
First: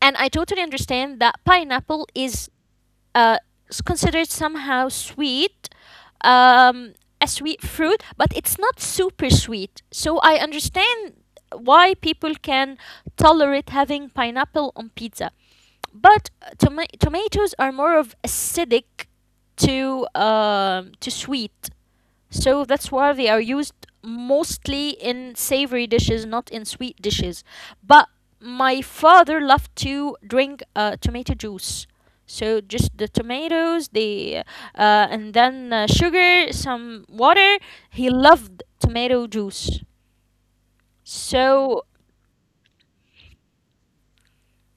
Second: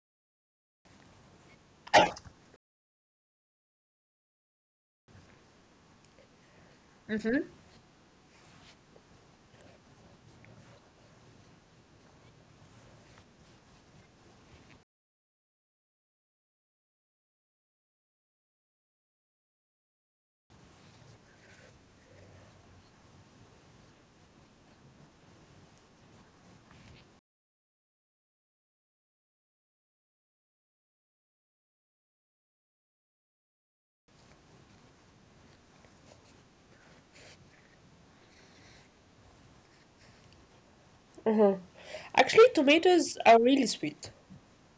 [SPEAKER 2] And I totally understand that pineapple
[SPEAKER 1] Ac-
[SPEAKER 2] is uh, considered somehow sweet, um, a sweet fruit, but it's not super sweet. So I understand why people can tolerate having pineapple on pizza. But tomatoes are more of acidic to sweet. So that's why they are used mostly in savory dishes, not in sweet dishes. But my father loved to drink tomato juice. So just the tomatoes, the and then sugar, some water. He loved tomato juice. So
[SPEAKER 1] Actually, tomatoes are really sweet.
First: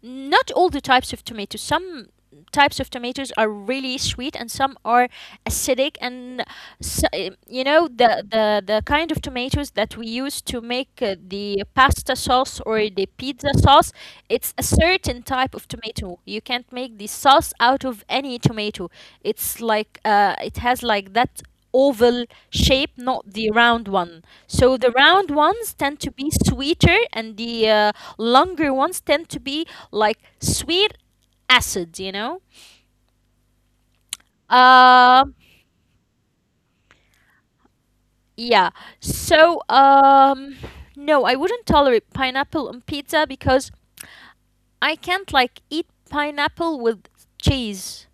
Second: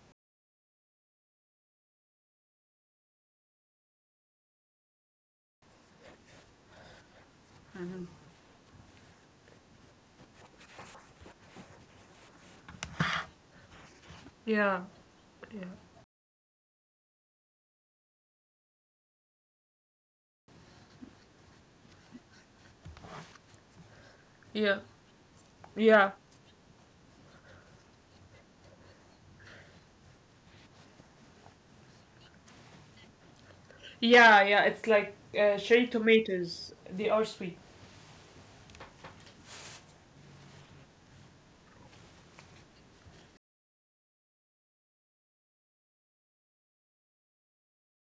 [SPEAKER 2] not all the types of tomatoes. Some types of tomatoes are really sweet and some are acidic and you know the kind of tomatoes that we use to make the pasta sauce or the pizza sauce, it's a
[SPEAKER 1] Yeah,
[SPEAKER 2] certain type of tomato. You can't make the sauce out of any tomato. It's like it has like that oval shape, not the round one. So
[SPEAKER 1] yeah,
[SPEAKER 2] the round ones tend
[SPEAKER 1] yeah,
[SPEAKER 2] to be sweeter, and the longer ones tend to be like sweet acid, you know?
[SPEAKER 1] yeah, yeah. It's like,
[SPEAKER 2] Uh,
[SPEAKER 1] cherry tomatoes. They are sweet.
[SPEAKER 2] yeah. So, um, no, I wouldn't tolerate pineapple on pizza because I can't like eat pineapple with cheese.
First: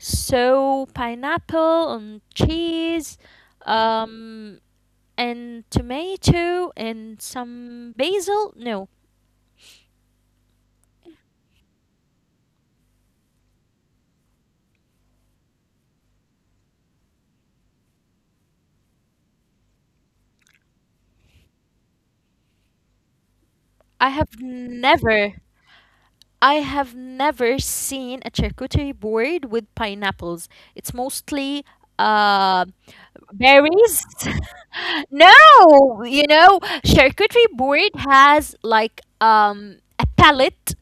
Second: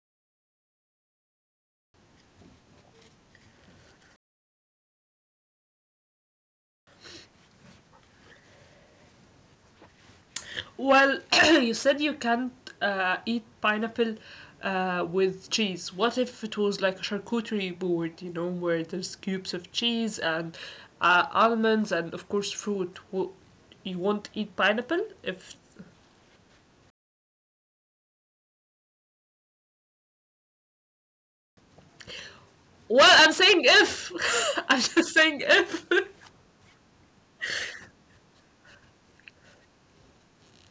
[SPEAKER 2] So, pineapple on cheese, um, and tomato and some basil. No,
[SPEAKER 1] Well, *clears throat* you said you can't eat pineapple with cheese. What if it was like a charcuterie board? You know, where there's cubes of cheese and almonds and, of course, fruit. You
[SPEAKER 2] I
[SPEAKER 1] won't
[SPEAKER 2] have
[SPEAKER 1] eat pineapple
[SPEAKER 2] never,
[SPEAKER 1] if.
[SPEAKER 2] I have never seen a charcuterie board with pineapples. It's mostly uh,
[SPEAKER 1] Well, I'm saying
[SPEAKER 2] berries.
[SPEAKER 1] if. *laughs* I'm
[SPEAKER 2] *laughs*
[SPEAKER 1] just saying if.
[SPEAKER 2] No,
[SPEAKER 1] *laughs*
[SPEAKER 2] you know, charcuterie board has like a palette,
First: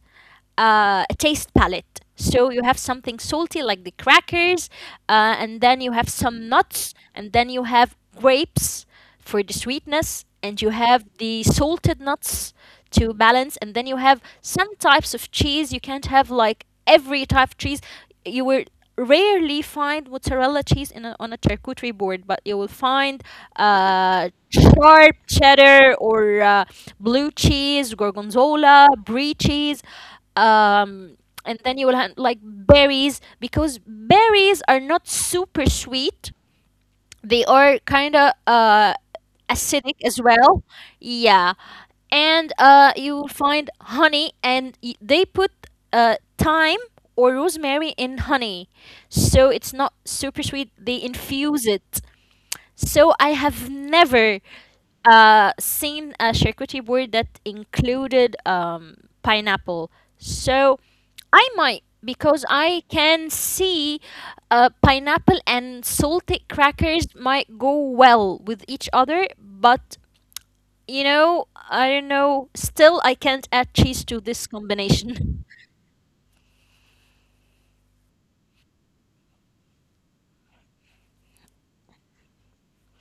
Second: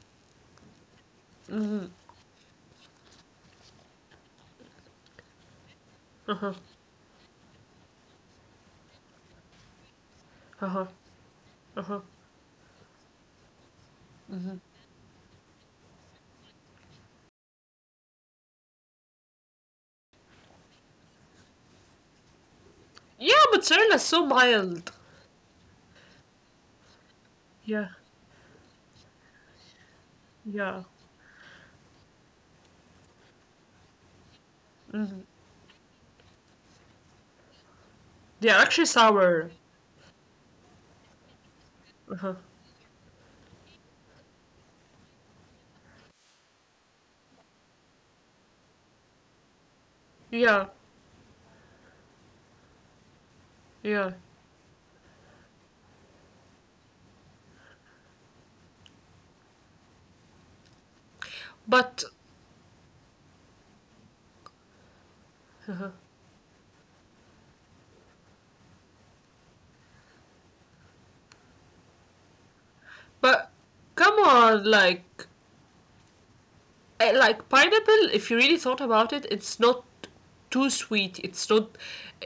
[SPEAKER 2] a taste palette. So you have something salty like the crackers, and then you have some nuts, and then you have grapes for the sweetness, and you
[SPEAKER 1] Uh huh.
[SPEAKER 2] have the
[SPEAKER 1] Uh
[SPEAKER 2] salted
[SPEAKER 1] huh.
[SPEAKER 2] nuts to balance, and then you have some types of cheese. You can't have like every type of cheese. You will rarely find mozzarella cheese in on a charcuterie board, but you will find
[SPEAKER 1] Yeah, mozzarella is so mild.
[SPEAKER 2] sharp cheddar or blue cheese,
[SPEAKER 1] Yeah,
[SPEAKER 2] gorgonzola, brie cheese,
[SPEAKER 1] yeah.
[SPEAKER 2] um and then you will have like berries because berries are not super sweet. They are kind of
[SPEAKER 1] They're actually sour.
[SPEAKER 2] acidic as well, yeah. And
[SPEAKER 1] Uh-huh.
[SPEAKER 2] you will find honey, and they put thyme or rosemary in honey, so it's not super sweet. They
[SPEAKER 1] Yeah,
[SPEAKER 2] infuse it. So I have never
[SPEAKER 1] yeah.
[SPEAKER 2] seen a charcuterie board that included pineapple. So I might, because
[SPEAKER 1] But
[SPEAKER 2] I can see pineapple and salted crackers might go well with each other, but you know, I don't know, still I can't add cheese
[SPEAKER 1] but
[SPEAKER 2] to this
[SPEAKER 1] come on,
[SPEAKER 2] combination. *laughs*
[SPEAKER 1] like, I like pineapple, if you really thought about it, it's not too sweet. It's not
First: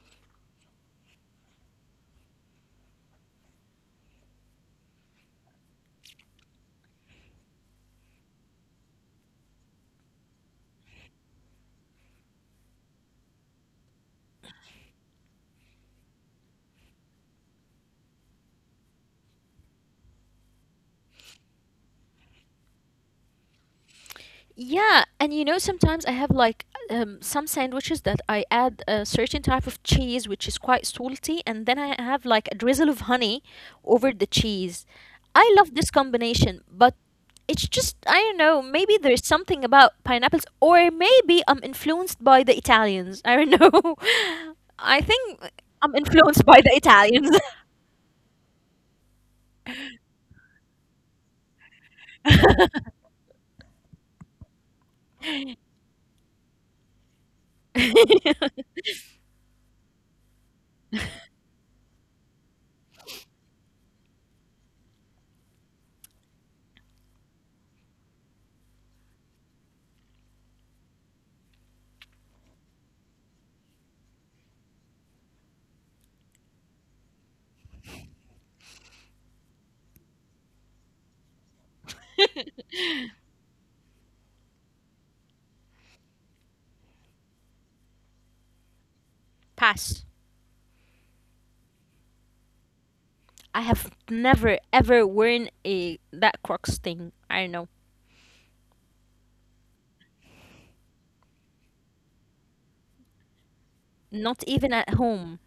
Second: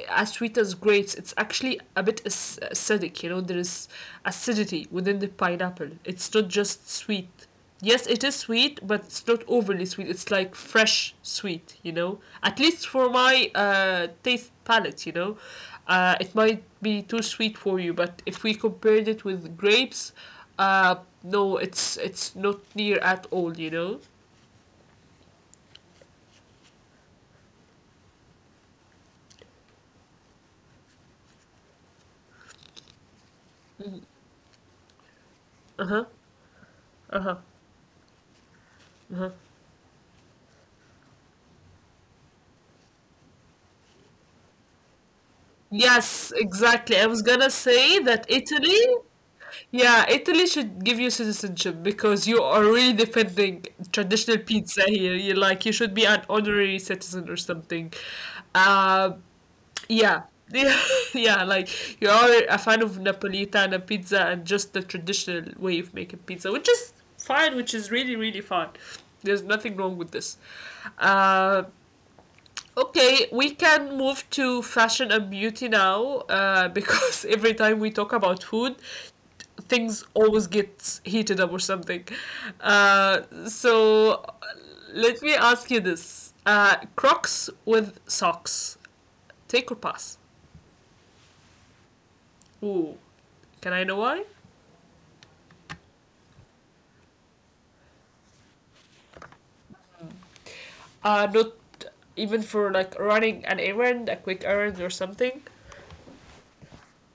[SPEAKER 1] as sweet as grapes. It's actually a bit acidic. You know, there is acidity within the pineapple. It's not just sweet. Yes, it is sweet, but it's not overly sweet. It's like fresh sweet. You know, at least for my taste palette. You know, it might be too sweet for you, but if we compared it with grapes, uh, no, it's not near at all. You know.
[SPEAKER 2] Yeah, and you know, sometimes I have like some sandwiches that I add a certain type of cheese which is quite salty, and then I have like a drizzle of honey over the cheese. I
[SPEAKER 1] Uh
[SPEAKER 2] love
[SPEAKER 1] huh.
[SPEAKER 2] this combination, but
[SPEAKER 1] Uh-huh.
[SPEAKER 2] it's just, I don't know, maybe
[SPEAKER 1] Uh-huh.
[SPEAKER 2] there's something about pineapples, or maybe I'm influenced by the Italians. *laughs* I don't know. *laughs* I think I'm
[SPEAKER 1] Yes,
[SPEAKER 2] influenced by
[SPEAKER 1] exactly.
[SPEAKER 2] the
[SPEAKER 1] I was gonna
[SPEAKER 2] Italians.
[SPEAKER 1] say that Italy, yeah, Italy should give you citizenship, because you are really defending traditional pizza here. You should be an honorary citizen or something. Uh, yeah. *laughs* Yeah, yeah, like, you are a fan of Napolitana pizza and just the traditional way of making pizza, which is fine, which is really, really fine. There's nothing wrong with this. Uh, Okay, we can move to fashion and beauty now, because *laughs* every time we talk about food, things always get heated up or something. Uh, so let me ask you this, Crocs with socks, take or pass?
[SPEAKER 2] *laughs* Pass.
[SPEAKER 1] Ooh, can I know why?
[SPEAKER 2] I have never ever worn a that Crocs thing. I don't know.
[SPEAKER 1] Not even for like running an errand, a quick errand or something.
[SPEAKER 2] Not even at home.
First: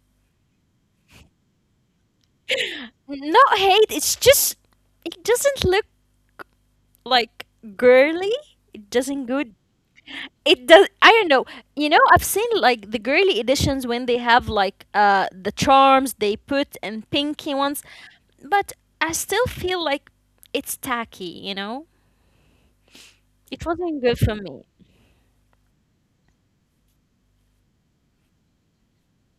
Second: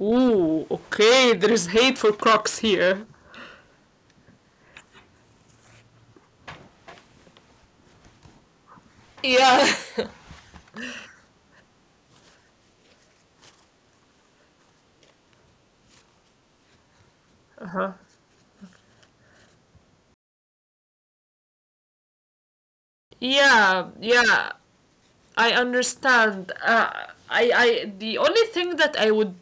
[SPEAKER 1] Ooh, okay, there is hate for Crocs here.
[SPEAKER 2] Not hate, it's just it doesn't look like girly. It doesn't good.
[SPEAKER 1] Yeah. *laughs*
[SPEAKER 2] It does, I don't know. You know, I've seen like the girly editions when they have like the charms they put and pinky ones, but I still feel like it's tacky, you know? It
[SPEAKER 1] Yeah,
[SPEAKER 2] wasn't good for
[SPEAKER 1] yeah.
[SPEAKER 2] me.
[SPEAKER 1] I understand. I I the only thing that I would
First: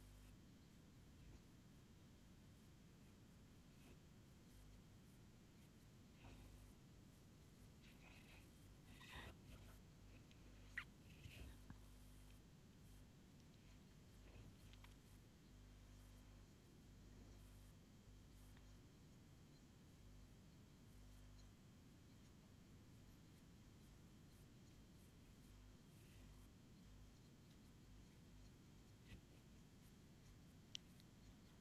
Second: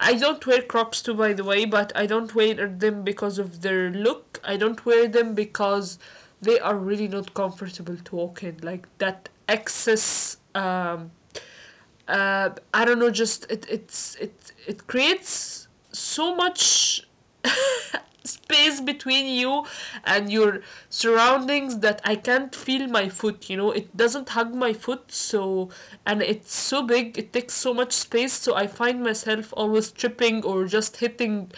[SPEAKER 1] I don't wear Crocs too, by the way, but I don't wear them because of their look. I don't wear them because they are really not comfortable to walk in. Like that excess I don't know, just it it creates so much *laughs* space between you and your surroundings that I can't feel my foot, you know. It doesn't hug my foot, so and it's so big, it takes so much space, so I find myself always tripping or just hitting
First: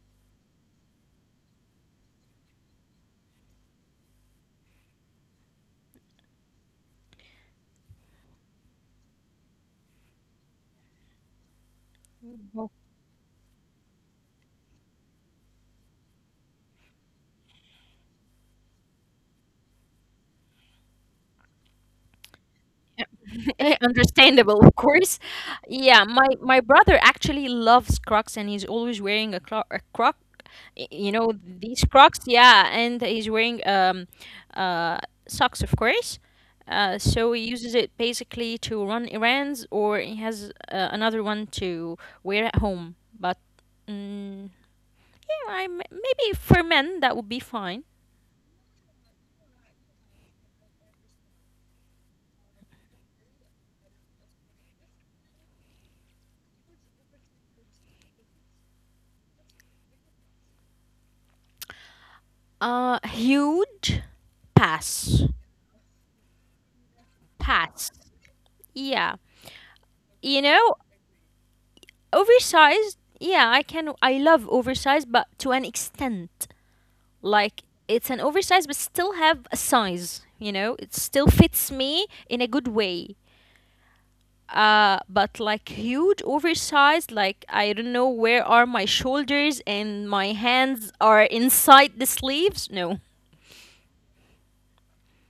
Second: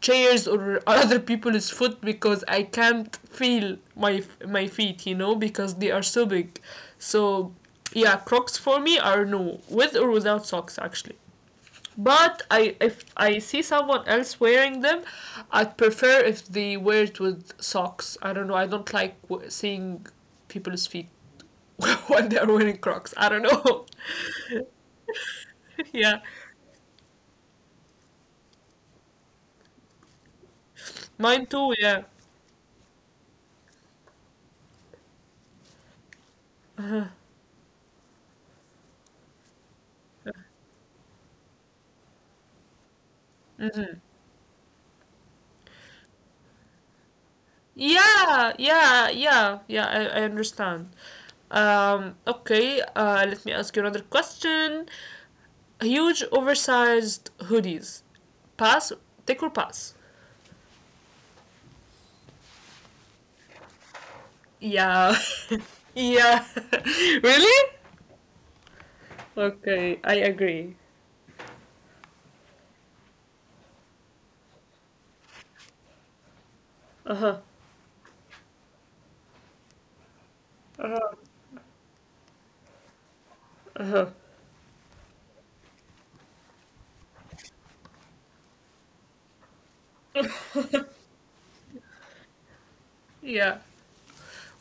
[SPEAKER 1] chairs or *laughs* other people's foot because I can't feel my feet, you know, because they are so big. So yeah, crocs for me are no, with or without socks actually. But I if I see someone else wearing them, I'd prefer if they wear it with socks. I don't know, I don't like seeing people's feet *laughs* when they're wearing crocs, I don't
[SPEAKER 2] *laughs* Eh,
[SPEAKER 1] know.
[SPEAKER 2] understandable, of course.
[SPEAKER 1] *laughs*
[SPEAKER 2] Yeah, my
[SPEAKER 1] Yeah,
[SPEAKER 2] my brother actually loves Crocs and he's always wearing a Croc. You know
[SPEAKER 1] mine too,
[SPEAKER 2] these
[SPEAKER 1] yeah.
[SPEAKER 2] Crocs, yeah, and he's wearing uh, socks, of course. So he uses it basically to run errands, or he has another one to wear at home. But mm, yeah, I maybe for men that would be fine.
[SPEAKER 1] I understand. Okay, let me ask you another question. Huge oversized hoodies, pass, take or pass?
[SPEAKER 2] Huge pass,
[SPEAKER 1] Yeah. *laughs* Yeah. *laughs*
[SPEAKER 2] pass.
[SPEAKER 1] Really?
[SPEAKER 2] Yeah,
[SPEAKER 1] Okay,
[SPEAKER 2] you
[SPEAKER 1] I
[SPEAKER 2] know.
[SPEAKER 1] agree.
[SPEAKER 2] Oversized, yeah, I can. I love oversized, but to an extent, like it's an oversized, but still have a size. You know, it still fits me in a good way. But like huge oversized, like I don't know where are my shoulders and my hands are inside the sleeves. No.
[SPEAKER 1] Yeah.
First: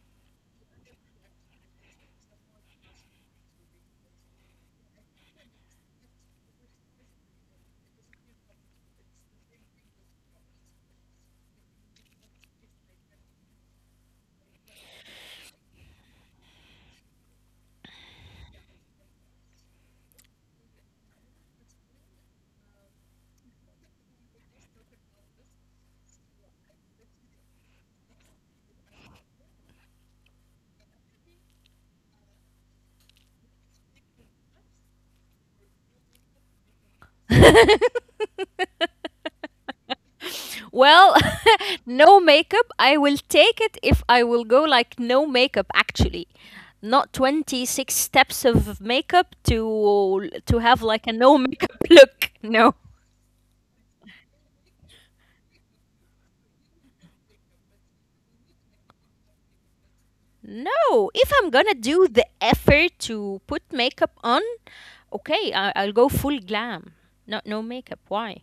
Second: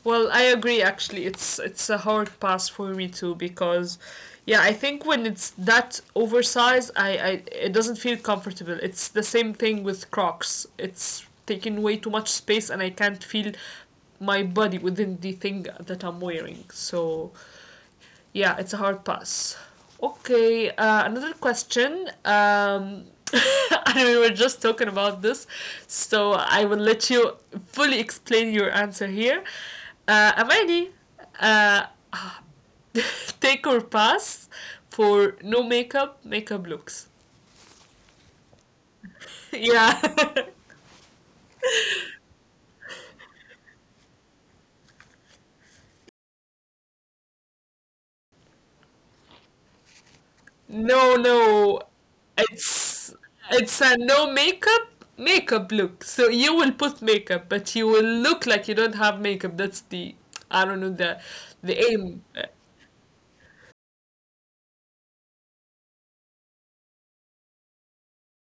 [SPEAKER 1] Well, I agree actually. It's a hard pass for me too because yeah, I think when it's that oversized, I it doesn't feel comfortable. It's the same thing with Crocs. It's taking way too much space and I can't feel my body within the thing that I'm wearing. So yeah, it's a hard pass. Okay, another question. *laughs* I mean, we were just talking about this, so I will let you fully explain your answer here. Amani, uh, *laughs* take or pass for no makeup, makeup looks. *laughs*
[SPEAKER 2] *laughs*
[SPEAKER 1] Yeah.
[SPEAKER 2] Well, *laughs* no makeup. I will take it if I will go like no makeup actually. Not 26 steps of makeup to have
[SPEAKER 1] No,
[SPEAKER 2] like a no
[SPEAKER 1] no.
[SPEAKER 2] makeup *laughs* look. No.
[SPEAKER 1] It's it's a no makeup makeup look. So you will put makeup, but you will look like you don't have makeup. That's the I don't know,
[SPEAKER 2] No, if I'm
[SPEAKER 1] the
[SPEAKER 2] gonna do
[SPEAKER 1] aim.
[SPEAKER 2] the effort to put makeup on, okay, I'll go full glam. Not no makeup. Why?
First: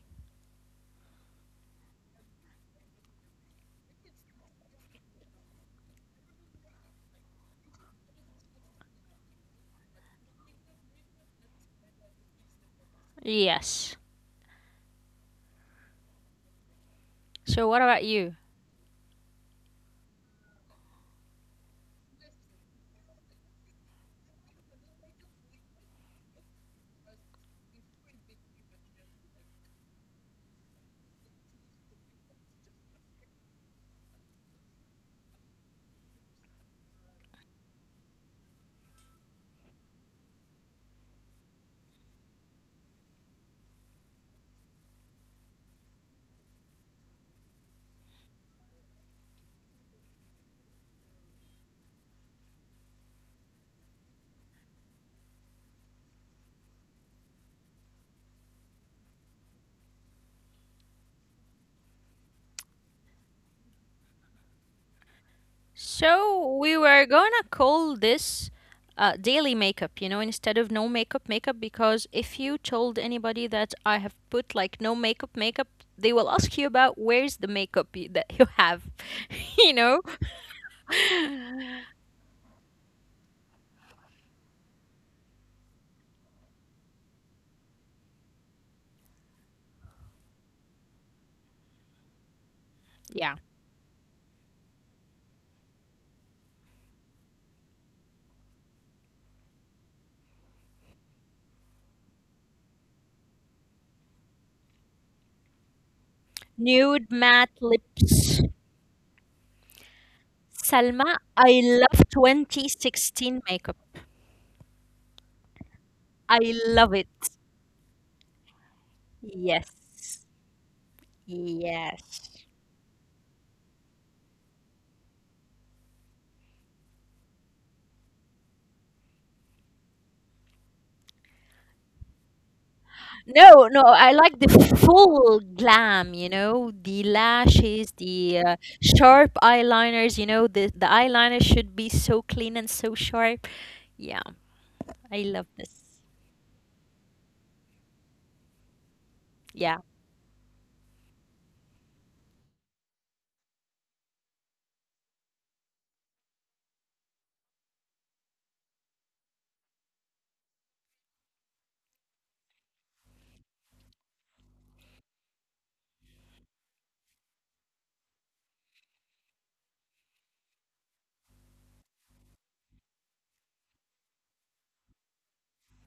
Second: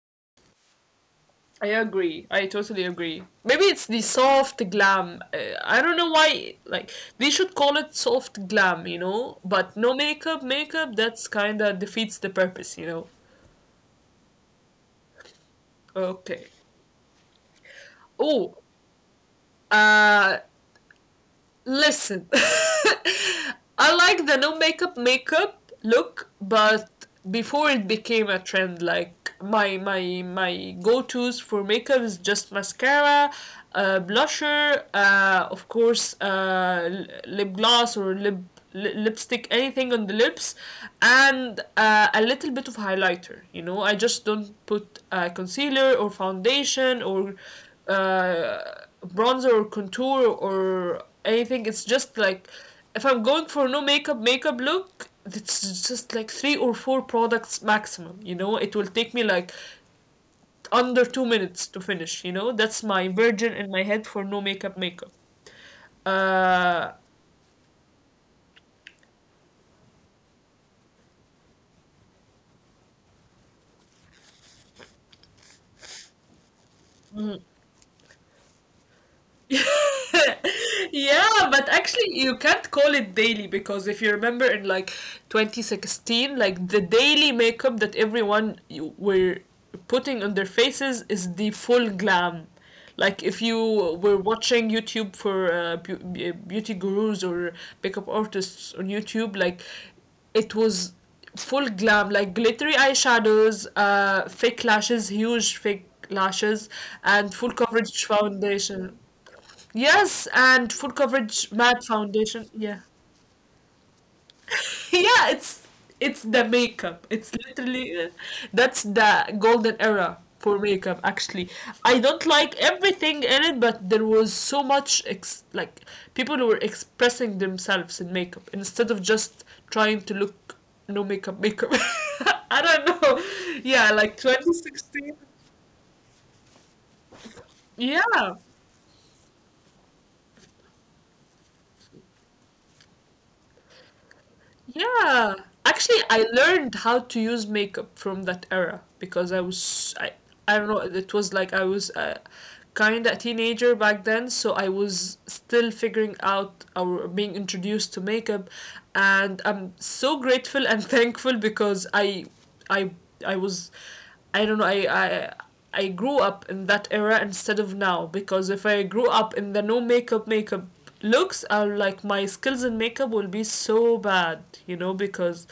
[SPEAKER 1] I agree. I totally agree. Maybe it's the soft glam. I don't know why like they should call it soft glam, you know? But no makeup, makeup, that's kind of defeats the purpose, you know.
[SPEAKER 2] Yes.
[SPEAKER 1] Okay.
[SPEAKER 2] So what about you?
[SPEAKER 1] Oh, uh listen. *laughs* I like the no makeup makeup look, but before it became a trend, like my go tos for makeup is just mascara, blusher, of course, lip gloss or lipstick, anything on the lips, and a little bit of highlighter, you know, I just don't put concealer or foundation or uh, bronzer or contour or anything. It's just like if I'm going for no makeup makeup look, it's just like three or four products maximum. You know, it will take me like under 2 minutes to finish. You know, that's my virgin in my head for no makeup makeup.
[SPEAKER 2] So we
[SPEAKER 1] Uh,
[SPEAKER 2] were gonna call this daily makeup, you know, instead of no makeup makeup, because if you told anybody that I have put like no makeup makeup, they will ask you about where's the makeup that you have, *laughs*
[SPEAKER 1] *laughs*
[SPEAKER 2] you know?
[SPEAKER 1] Yeah, but actually you can't call it daily because if you remember in like 2016, like the daily makeup that everyone were putting on their faces is the full glam. Like
[SPEAKER 2] Yeah.
[SPEAKER 1] if you were watching YouTube for beauty gurus or makeup artists on YouTube, like it was full glam, like glittery eyeshadows, fake lashes, huge fake lashes,
[SPEAKER 2] Nude
[SPEAKER 1] and full
[SPEAKER 2] matte
[SPEAKER 1] coverage
[SPEAKER 2] lips.
[SPEAKER 1] foundation. Yes,
[SPEAKER 2] Salma,
[SPEAKER 1] and Food
[SPEAKER 2] I love
[SPEAKER 1] Coverage Mad Foundation.
[SPEAKER 2] 2016
[SPEAKER 1] Yeah,
[SPEAKER 2] makeup.
[SPEAKER 1] *laughs* yeah,
[SPEAKER 2] I
[SPEAKER 1] it's
[SPEAKER 2] love
[SPEAKER 1] the
[SPEAKER 2] it.
[SPEAKER 1] makeup. It's literally that's the
[SPEAKER 2] Yes.
[SPEAKER 1] golden era for makeup. Actually,
[SPEAKER 2] Yes.
[SPEAKER 1] I don't like everything in it, but there was so much like people who were expressing themselves in makeup instead of just trying to look no makeup makeup. *laughs* I don't
[SPEAKER 2] No,
[SPEAKER 1] know.
[SPEAKER 2] no, I
[SPEAKER 1] Yeah,
[SPEAKER 2] like the
[SPEAKER 1] like
[SPEAKER 2] full
[SPEAKER 1] 2016.
[SPEAKER 2] glam, you know, the lashes, the
[SPEAKER 1] Yeah.
[SPEAKER 2] sharp eyeliners, you know, the eyeliner should be so clean and so sharp. Yeah, I love
[SPEAKER 1] Yeah.
[SPEAKER 2] this.
[SPEAKER 1] Actually, I learned how to use makeup from that era because I
[SPEAKER 2] Yeah.
[SPEAKER 1] was I I don't know, it was like I was kind of a teenager back then, so I was still figuring out or being introduced to makeup, and I'm so grateful and *laughs* thankful because I I was I don't know. I grew up in that era instead of now because if I grew up in the no makeup makeup looks, I like my skills in makeup will be so bad, you know, because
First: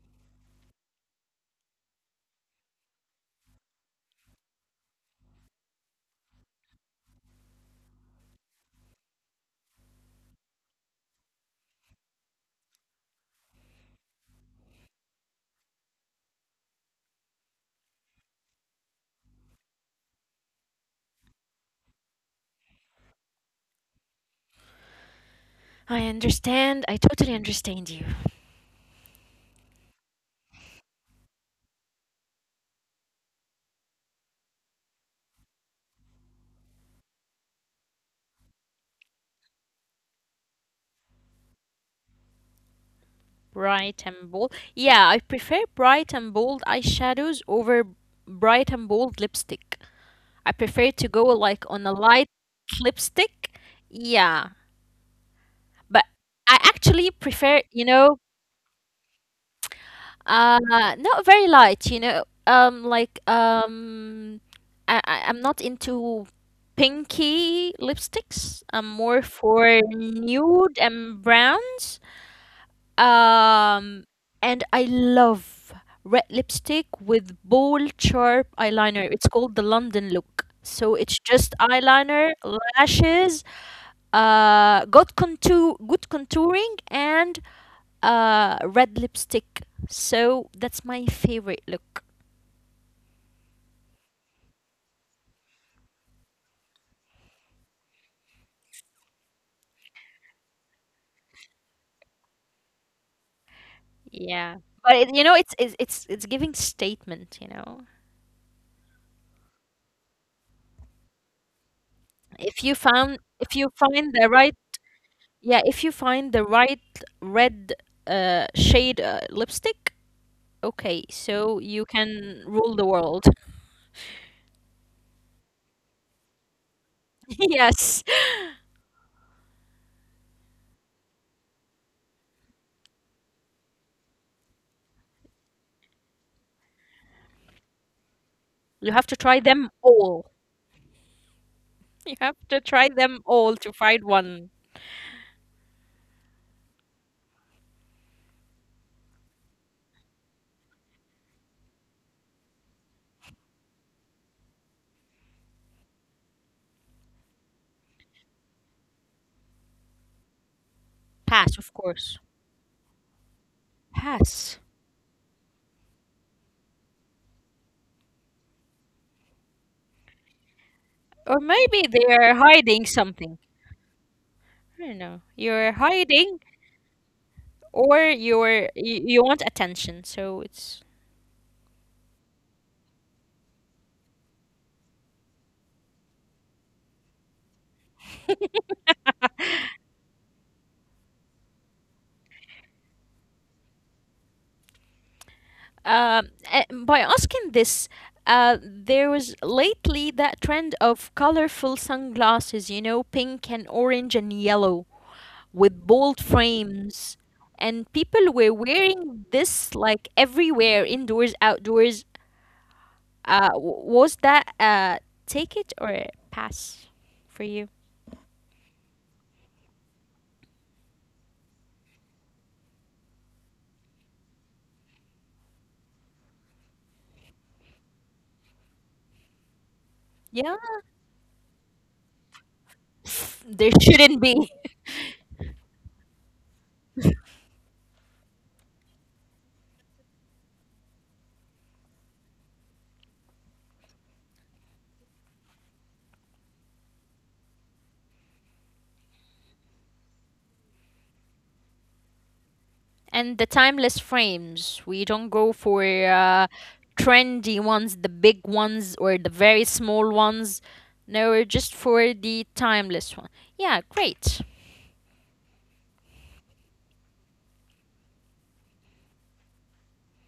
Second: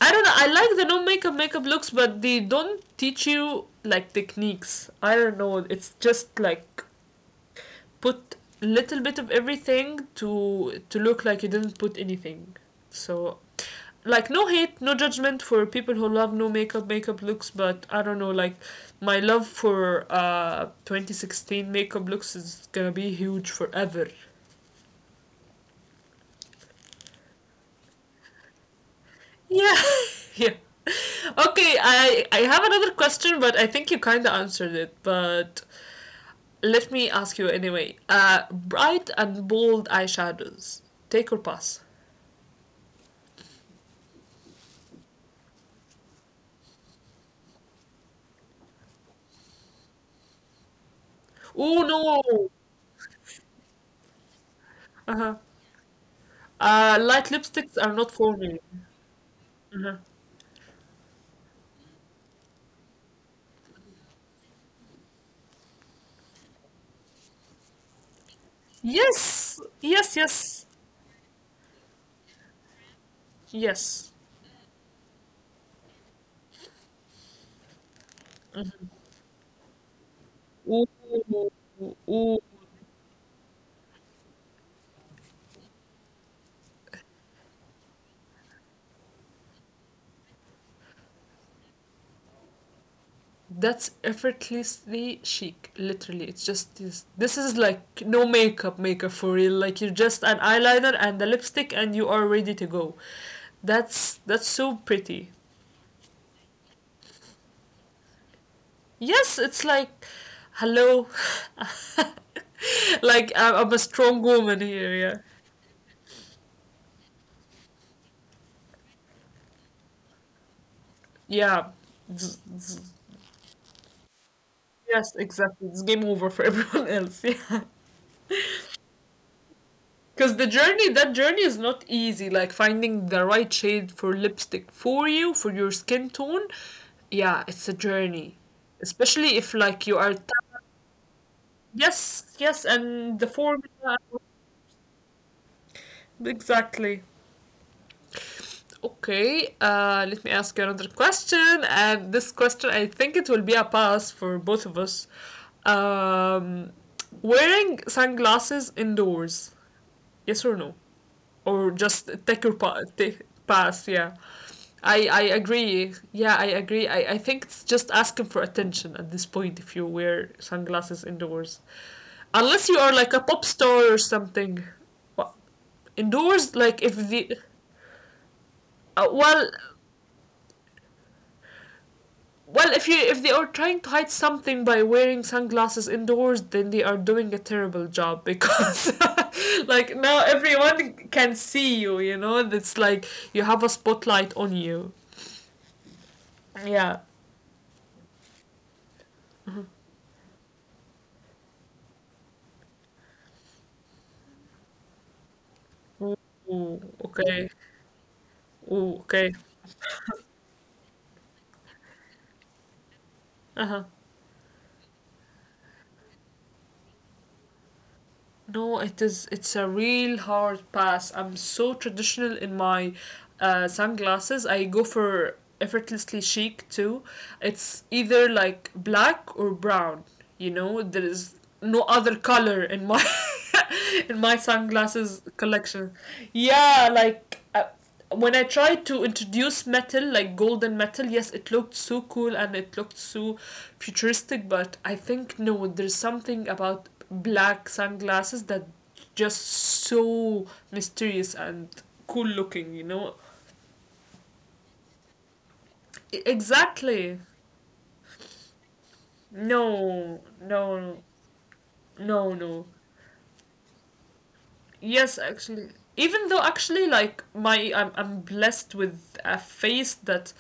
[SPEAKER 1] I don't know. I like the no makeup makeup looks, but they don't teach you like techniques. I don't know. It's just like put little bit of everything to look like you didn't put anything. So like no hate, no judgment for people who love no makeup makeup looks, but I don't know like my love for 2016 makeup looks is going to be huge forever.
[SPEAKER 2] I understand. I totally understand you.
[SPEAKER 1] Yeah. *laughs* Yeah. Okay, I have another question, but I think you kind of answered it, but let me ask you anyway. Bright and bold eyeshadows. Take or pass?
[SPEAKER 2] Bright and bold. Yeah, I prefer bright and bold eyeshadows over bright and bold lipstick. I prefer to go like on
[SPEAKER 1] Oh
[SPEAKER 2] a light
[SPEAKER 1] no.
[SPEAKER 2] lipstick. Yeah,
[SPEAKER 1] Uh-huh.
[SPEAKER 2] but I actually
[SPEAKER 1] Light
[SPEAKER 2] prefer,
[SPEAKER 1] lipsticks
[SPEAKER 2] you
[SPEAKER 1] are
[SPEAKER 2] know,
[SPEAKER 1] not for me. Mhm.
[SPEAKER 2] Uh, not very light, you know. I I'm not into pinky lipsticks. I'm more
[SPEAKER 1] Yes,
[SPEAKER 2] for
[SPEAKER 1] yes, yes,
[SPEAKER 2] nude and browns. Um,
[SPEAKER 1] yes.
[SPEAKER 2] and I love red lipstick with bold, sharp eyeliner. It's called the London look.
[SPEAKER 1] Ooh,
[SPEAKER 2] So it's just eyeliner,
[SPEAKER 1] ooh,
[SPEAKER 2] lashes, good contour, good contouring, and red lipstick. So that's my favorite look.
[SPEAKER 1] that's effortlessly chic. Literally, it's just this. This is like no makeup, makeup for real. Like you're just an eyeliner and a lipstick, and you are ready to go. That's
[SPEAKER 2] Yeah.
[SPEAKER 1] so
[SPEAKER 2] But it, you know
[SPEAKER 1] pretty.
[SPEAKER 2] it's giving statement, you know.
[SPEAKER 1] Yes, it's like, hello, *laughs* like
[SPEAKER 2] If you
[SPEAKER 1] I'm a
[SPEAKER 2] find the
[SPEAKER 1] strong
[SPEAKER 2] right
[SPEAKER 1] woman here. Yeah,
[SPEAKER 2] yeah, if you find the right red shade lipstick, okay, so
[SPEAKER 1] yeah.
[SPEAKER 2] you can
[SPEAKER 1] Z-
[SPEAKER 2] rule the
[SPEAKER 1] z-
[SPEAKER 2] world.
[SPEAKER 1] Yes, exactly. It's game over for everyone *laughs* else.
[SPEAKER 2] *laughs*
[SPEAKER 1] Yeah.
[SPEAKER 2] Yes.
[SPEAKER 1] Because the journey, that journey is not easy. Like finding the right shade for lipstick for you, for your skin tone. Yeah, it's a journey.
[SPEAKER 2] You have to try
[SPEAKER 1] Especially if
[SPEAKER 2] them
[SPEAKER 1] like you are.
[SPEAKER 2] all. You have
[SPEAKER 1] Yes,
[SPEAKER 2] to
[SPEAKER 1] yes,
[SPEAKER 2] try them
[SPEAKER 1] and the
[SPEAKER 2] all to find
[SPEAKER 1] formula.
[SPEAKER 2] one.
[SPEAKER 1] Exactly. Okay, let me ask you another question. And this question, I think it will be a pass for both of us. Um, wearing sunglasses indoors, yes or no? Or just
[SPEAKER 2] Pass, of
[SPEAKER 1] take your
[SPEAKER 2] course.
[SPEAKER 1] take pass. Yeah,
[SPEAKER 2] Pass.
[SPEAKER 1] I agree. Yeah, I agree. I think it's just asking for attention at this point if you wear sunglasses indoors,
[SPEAKER 2] Or maybe
[SPEAKER 1] unless you
[SPEAKER 2] they
[SPEAKER 1] are like
[SPEAKER 2] are
[SPEAKER 1] a pop
[SPEAKER 2] hiding
[SPEAKER 1] star or
[SPEAKER 2] something.
[SPEAKER 1] something. Wha-
[SPEAKER 2] I don't know. You're
[SPEAKER 1] Indoors, like if
[SPEAKER 2] hiding
[SPEAKER 1] the
[SPEAKER 2] or
[SPEAKER 1] well.
[SPEAKER 2] you, you want attention. So it's
[SPEAKER 1] Well, if you if they are trying to hide something by wearing sunglasses indoors, then they are doing a terrible job because *laughs* like now everyone can see you, you know, it's like you have a spotlight on you.
[SPEAKER 2] *laughs*
[SPEAKER 1] Yeah.
[SPEAKER 2] by asking this there was lately that trend of colorful sunglasses, you know, pink and orange and yellow with bold
[SPEAKER 1] Ooh, okay.
[SPEAKER 2] frames. And people were
[SPEAKER 1] Ooh, okay.
[SPEAKER 2] wearing this like everywhere, indoors, outdoors.
[SPEAKER 1] Uh-huh.
[SPEAKER 2] Was that take it or pass for you?
[SPEAKER 1] No, it is, it's a real hard pass. I'm so traditional in my sunglasses. I go for effortlessly chic too. It's either like black or brown, you know? There
[SPEAKER 2] Yeah,
[SPEAKER 1] is no other color in my
[SPEAKER 2] *sniffs*
[SPEAKER 1] *laughs* in
[SPEAKER 2] there
[SPEAKER 1] my
[SPEAKER 2] shouldn't be.
[SPEAKER 1] sunglasses
[SPEAKER 2] *laughs*
[SPEAKER 1] collection. Yeah, like when I tried to introduce metal, like golden metal, yes, it looked so cool and it looked so futuristic, but I think no, there's something about black sunglasses that just so mysterious and cool looking, you know?
[SPEAKER 2] And the timeless frames. We don't go for
[SPEAKER 1] Exactly.
[SPEAKER 2] trendy ones, the big ones, or the very
[SPEAKER 1] No,
[SPEAKER 2] small ones.
[SPEAKER 1] no,
[SPEAKER 2] No, we're just
[SPEAKER 1] no,
[SPEAKER 2] for the
[SPEAKER 1] no.
[SPEAKER 2] timeless one. Yeah, great.
[SPEAKER 1] Yes, actually. Even though actually like my I'm blessed with a face that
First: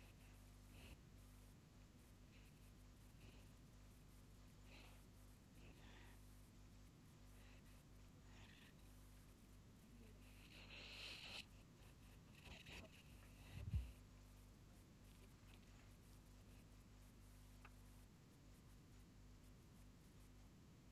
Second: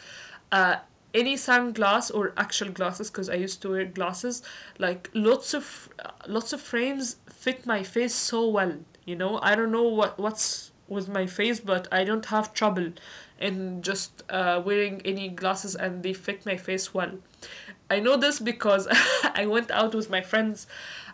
[SPEAKER 1] uh any sunglass or actual glasses, because I used to wear glasses, like lots of frames fit my face so well, you know? I don't know what's with my face, but I don't have trouble in just wearing any glasses and they fit my face well. I know this because *laughs* I went out with my friends,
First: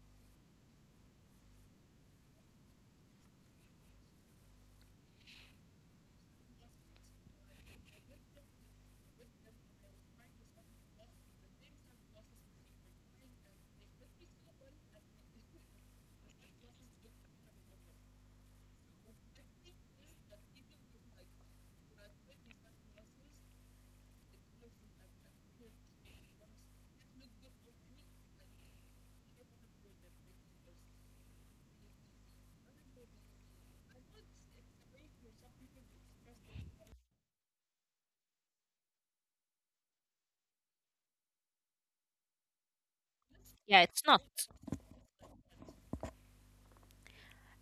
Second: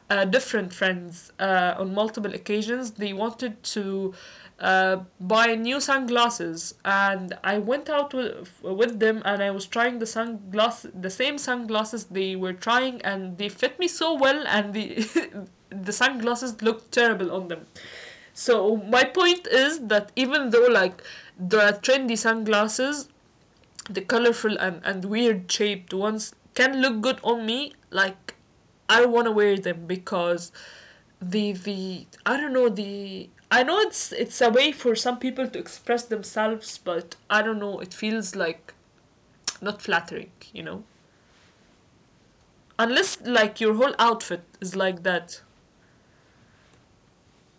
[SPEAKER 1] different friends, on multiple occasions. They wanted to buy new sunglasses, and I went out with them, and I was trying the sunglass, the same sunglasses they were trying, and they fit me so well, and the *laughs* the sunglasses looked terrible on them. So my point is that even though like there are trendy sunglasses, the colorful and weird shaped ones can look good on me, like I want to wear them because the I don't know the I know it's a way for some people to express themselves, but I don't know, it feels like not flattering, you know, unless like your
[SPEAKER 2] Yeah,
[SPEAKER 1] whole
[SPEAKER 2] it's not.
[SPEAKER 1] outfit is like that.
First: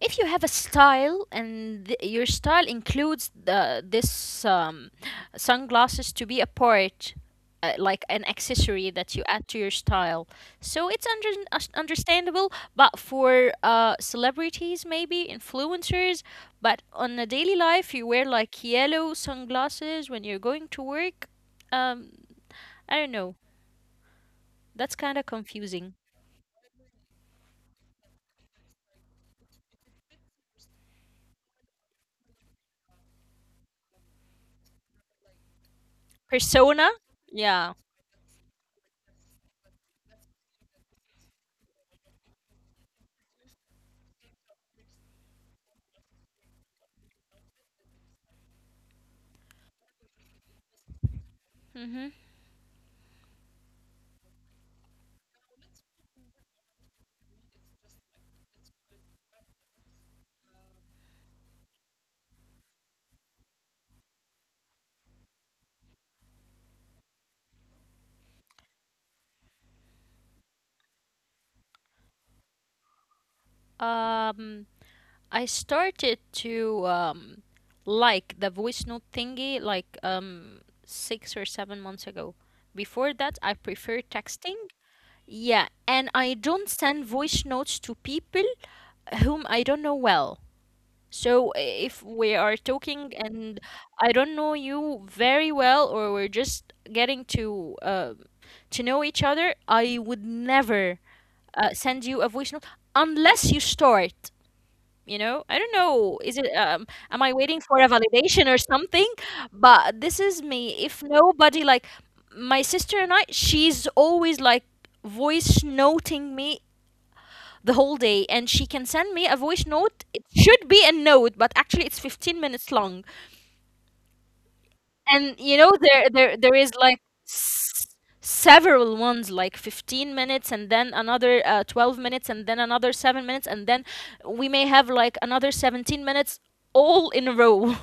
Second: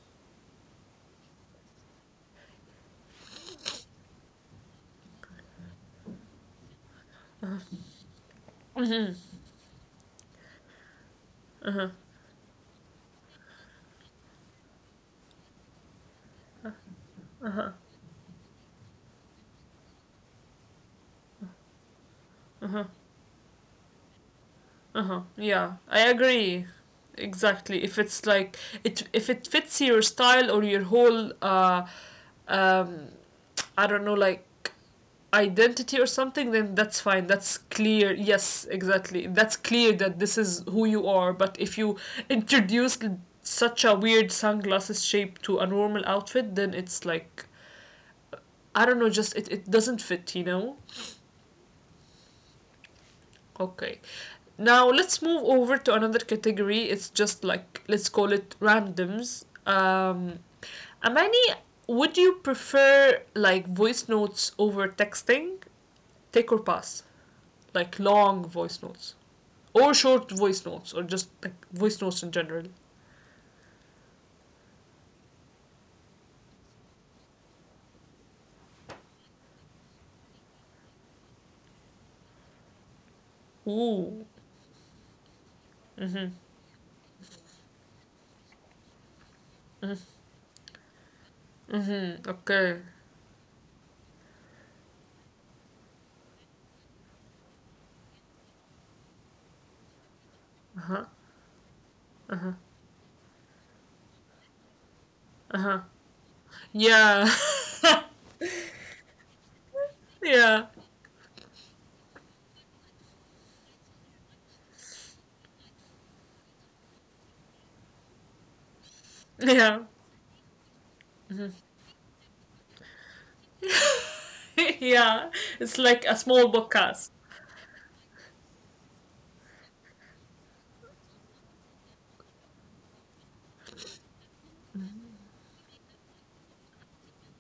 [SPEAKER 2] If you have a style and your style includes this sunglasses to be a part, like an accessory that
[SPEAKER 1] Hmm.
[SPEAKER 2] you add to your style, so it's
[SPEAKER 1] Uh-huh.
[SPEAKER 2] understandable, but for celebrities, maybe influencers, but on a daily
[SPEAKER 1] Uh-huh.
[SPEAKER 2] life you wear like yellow sunglasses when you're going to work, um, I
[SPEAKER 1] Uh-huh.
[SPEAKER 2] don't know, that's kind of
[SPEAKER 1] Uh-huh, yeah,
[SPEAKER 2] confusing.
[SPEAKER 1] I agree, exactly. If it's like it if it fits your style or your whole um I don't know, like identity or something,
[SPEAKER 2] Persona,
[SPEAKER 1] then that's fine.
[SPEAKER 2] yeah.
[SPEAKER 1] That's clear. Yes, exactly. That's clear that this is who you are. But if you introduce such a weird sunglasses shape to a normal outfit, then it's like, I don't know, just it doesn't fit, you know?
[SPEAKER 2] Mm-hmm.
[SPEAKER 1] Okay. Now let's move over to another category. It's just like, let's call it randoms. Amani, would you prefer like voice notes over texting? Take or pass? Like long voice notes or short voice notes or just like voice notes in general.
[SPEAKER 2] um I started to like the voice note thingy like 6 or 7 months ago. Before that, I prefer
[SPEAKER 1] Ooh.
[SPEAKER 2] texting. Yeah, and I
[SPEAKER 1] Mhm.
[SPEAKER 2] don't send voice notes to people whom I don't know
[SPEAKER 1] Mhm.
[SPEAKER 2] well. So if we
[SPEAKER 1] Mhm.
[SPEAKER 2] are talking
[SPEAKER 1] Okay.
[SPEAKER 2] and I don't know you very well, or we're just getting to know each other, I would never
[SPEAKER 1] Uh huh.
[SPEAKER 2] send you a voice note
[SPEAKER 1] Uh huh.
[SPEAKER 2] unless you start, you know, I don't
[SPEAKER 1] Uh huh.
[SPEAKER 2] know, is it am I waiting
[SPEAKER 1] Yeah.
[SPEAKER 2] for a validation or
[SPEAKER 1] *laughs*
[SPEAKER 2] something? But this is me. If
[SPEAKER 1] Yeah.
[SPEAKER 2] nobody, like my sister and I, she's always like voice noting me the whole day, and she can send me a voice note,
[SPEAKER 1] Yeah.
[SPEAKER 2] it should be a note but actually it's 15 minutes long.
[SPEAKER 1] *laughs*
[SPEAKER 2] And you
[SPEAKER 1] Yeah.
[SPEAKER 2] know there
[SPEAKER 1] It's
[SPEAKER 2] there
[SPEAKER 1] like
[SPEAKER 2] there
[SPEAKER 1] a
[SPEAKER 2] is
[SPEAKER 1] small
[SPEAKER 2] like
[SPEAKER 1] podcast.
[SPEAKER 2] s- several ones like 15 minutes and then another 12 minutes and then another 7 minutes and then we may have like another 17 minutes all in a row.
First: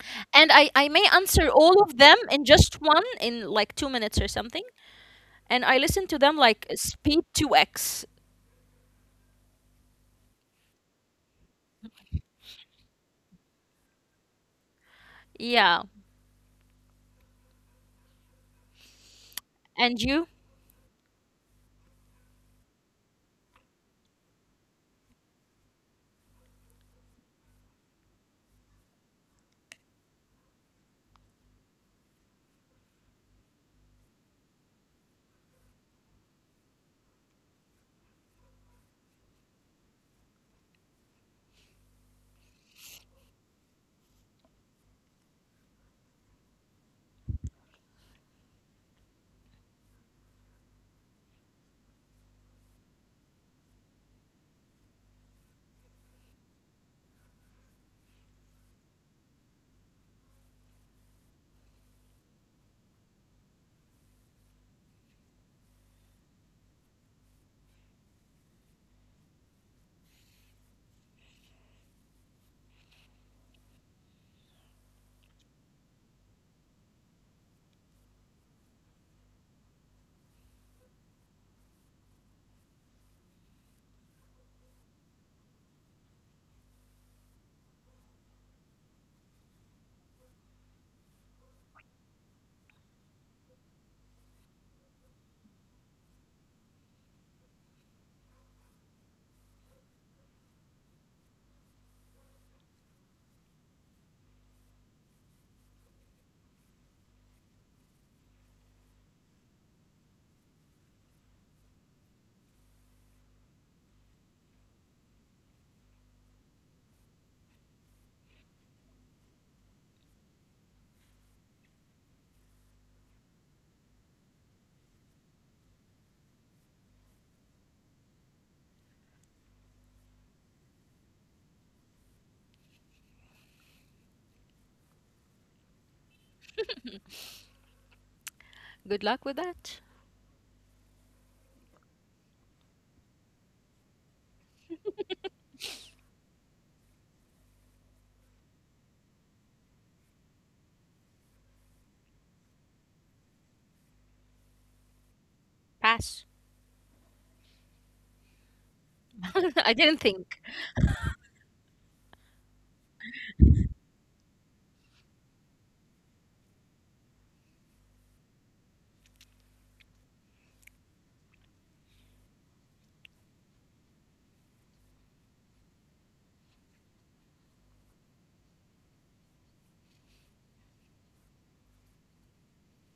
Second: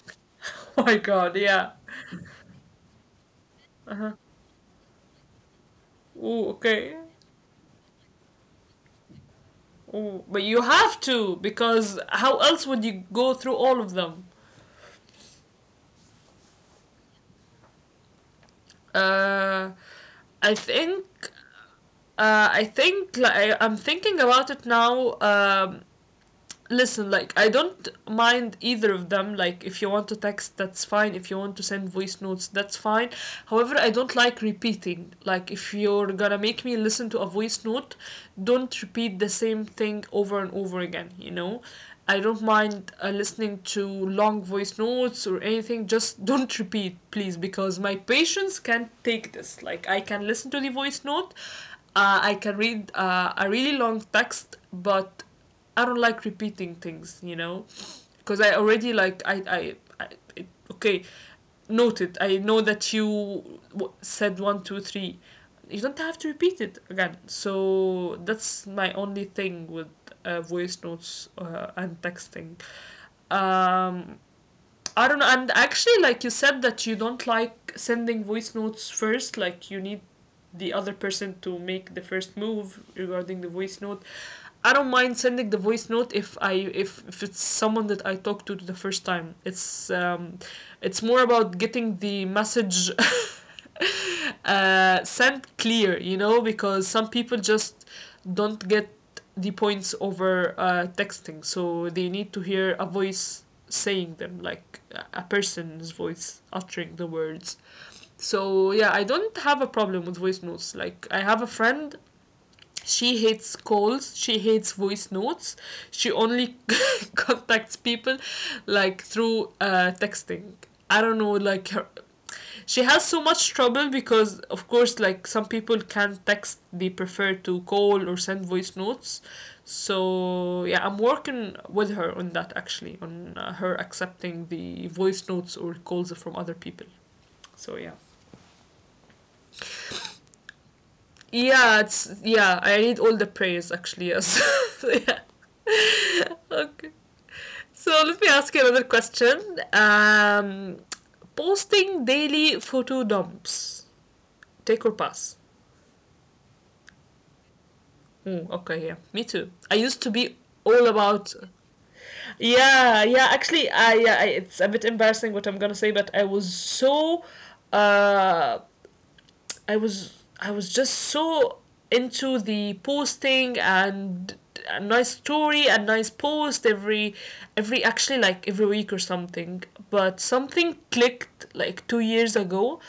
[SPEAKER 2] *laughs* And i
[SPEAKER 1] *laughs* Oh
[SPEAKER 2] i
[SPEAKER 1] my
[SPEAKER 2] may
[SPEAKER 1] god.
[SPEAKER 2] answer
[SPEAKER 1] Yeah.
[SPEAKER 2] all of them in just one in like 2 minutes or something, and I listen to them
[SPEAKER 1] Ooh.
[SPEAKER 2] like
[SPEAKER 1] Okay.
[SPEAKER 2] speed 2x,
[SPEAKER 1] Ooh. But you have to, because how else would you go through all of them?
[SPEAKER 2] yeah.
[SPEAKER 1] Uh,
[SPEAKER 2] And you
[SPEAKER 1] I think. I think like, I'm thinking about it now. Listen, like I don't mind either of them. Like if you want to text, that's fine. If you want to send voice notes, that's fine. However, I don't like repeating. Like if you're gonna make me listen to a voice note, don't repeat the same thing over and over again, you know? I don't mind listening to long voice notes or anything. Just don't repeat, please, because my patience can't take this. Like I can listen to the voice note, I can read a really long text, but I don't like repeating things, because I already like, I it, okay, noted. I know that you said 1, 2, 3. You don't have to repeat it again. So that's my only thing with voice notes and texting. Um, I don't know. And actually, like you said, that you don't like sending voice notes first. Like you need the other person to make the first move regarding the voice note. I don't mind sending the voice note if it's someone that I talk to the first time. It's more about getting the message *laughs* sent clear, you know, because some people just don't get the points over texting, so they need to hear a voice saying them, like a person's voice uttering the words. So yeah, I don't have a problem with voice notes. Like I have a friend, she hates calls, she hates voice notes. She only *laughs* contacts people like through texting. I don't know, like her, she has so much trouble because, of course, like some people can't text; they prefer to call or send voice notes. So yeah, I'm working with her on that actually, on her accepting the voice notes or calls from other people. So yeah,
[SPEAKER 2] good luck with that
[SPEAKER 1] yeah, it's, yeah, I read all the prayers actually, yes. *laughs* Yeah. Okay. So let me ask you another question. Posting daily photo dumps. Take or pass.
[SPEAKER 2] pass.
[SPEAKER 1] Mm, okay, yeah. Me too.
[SPEAKER 2] *laughs* I
[SPEAKER 1] I
[SPEAKER 2] didn't
[SPEAKER 1] used to
[SPEAKER 2] think.
[SPEAKER 1] be all about, yeah, yeah. Actually, I, yeah, I, it's a bit embarrassing what I'm gonna say, but I was so uh I was just so into the posting and a nice story, a nice post every actually like every week or something, but something clicked like 2 years ago.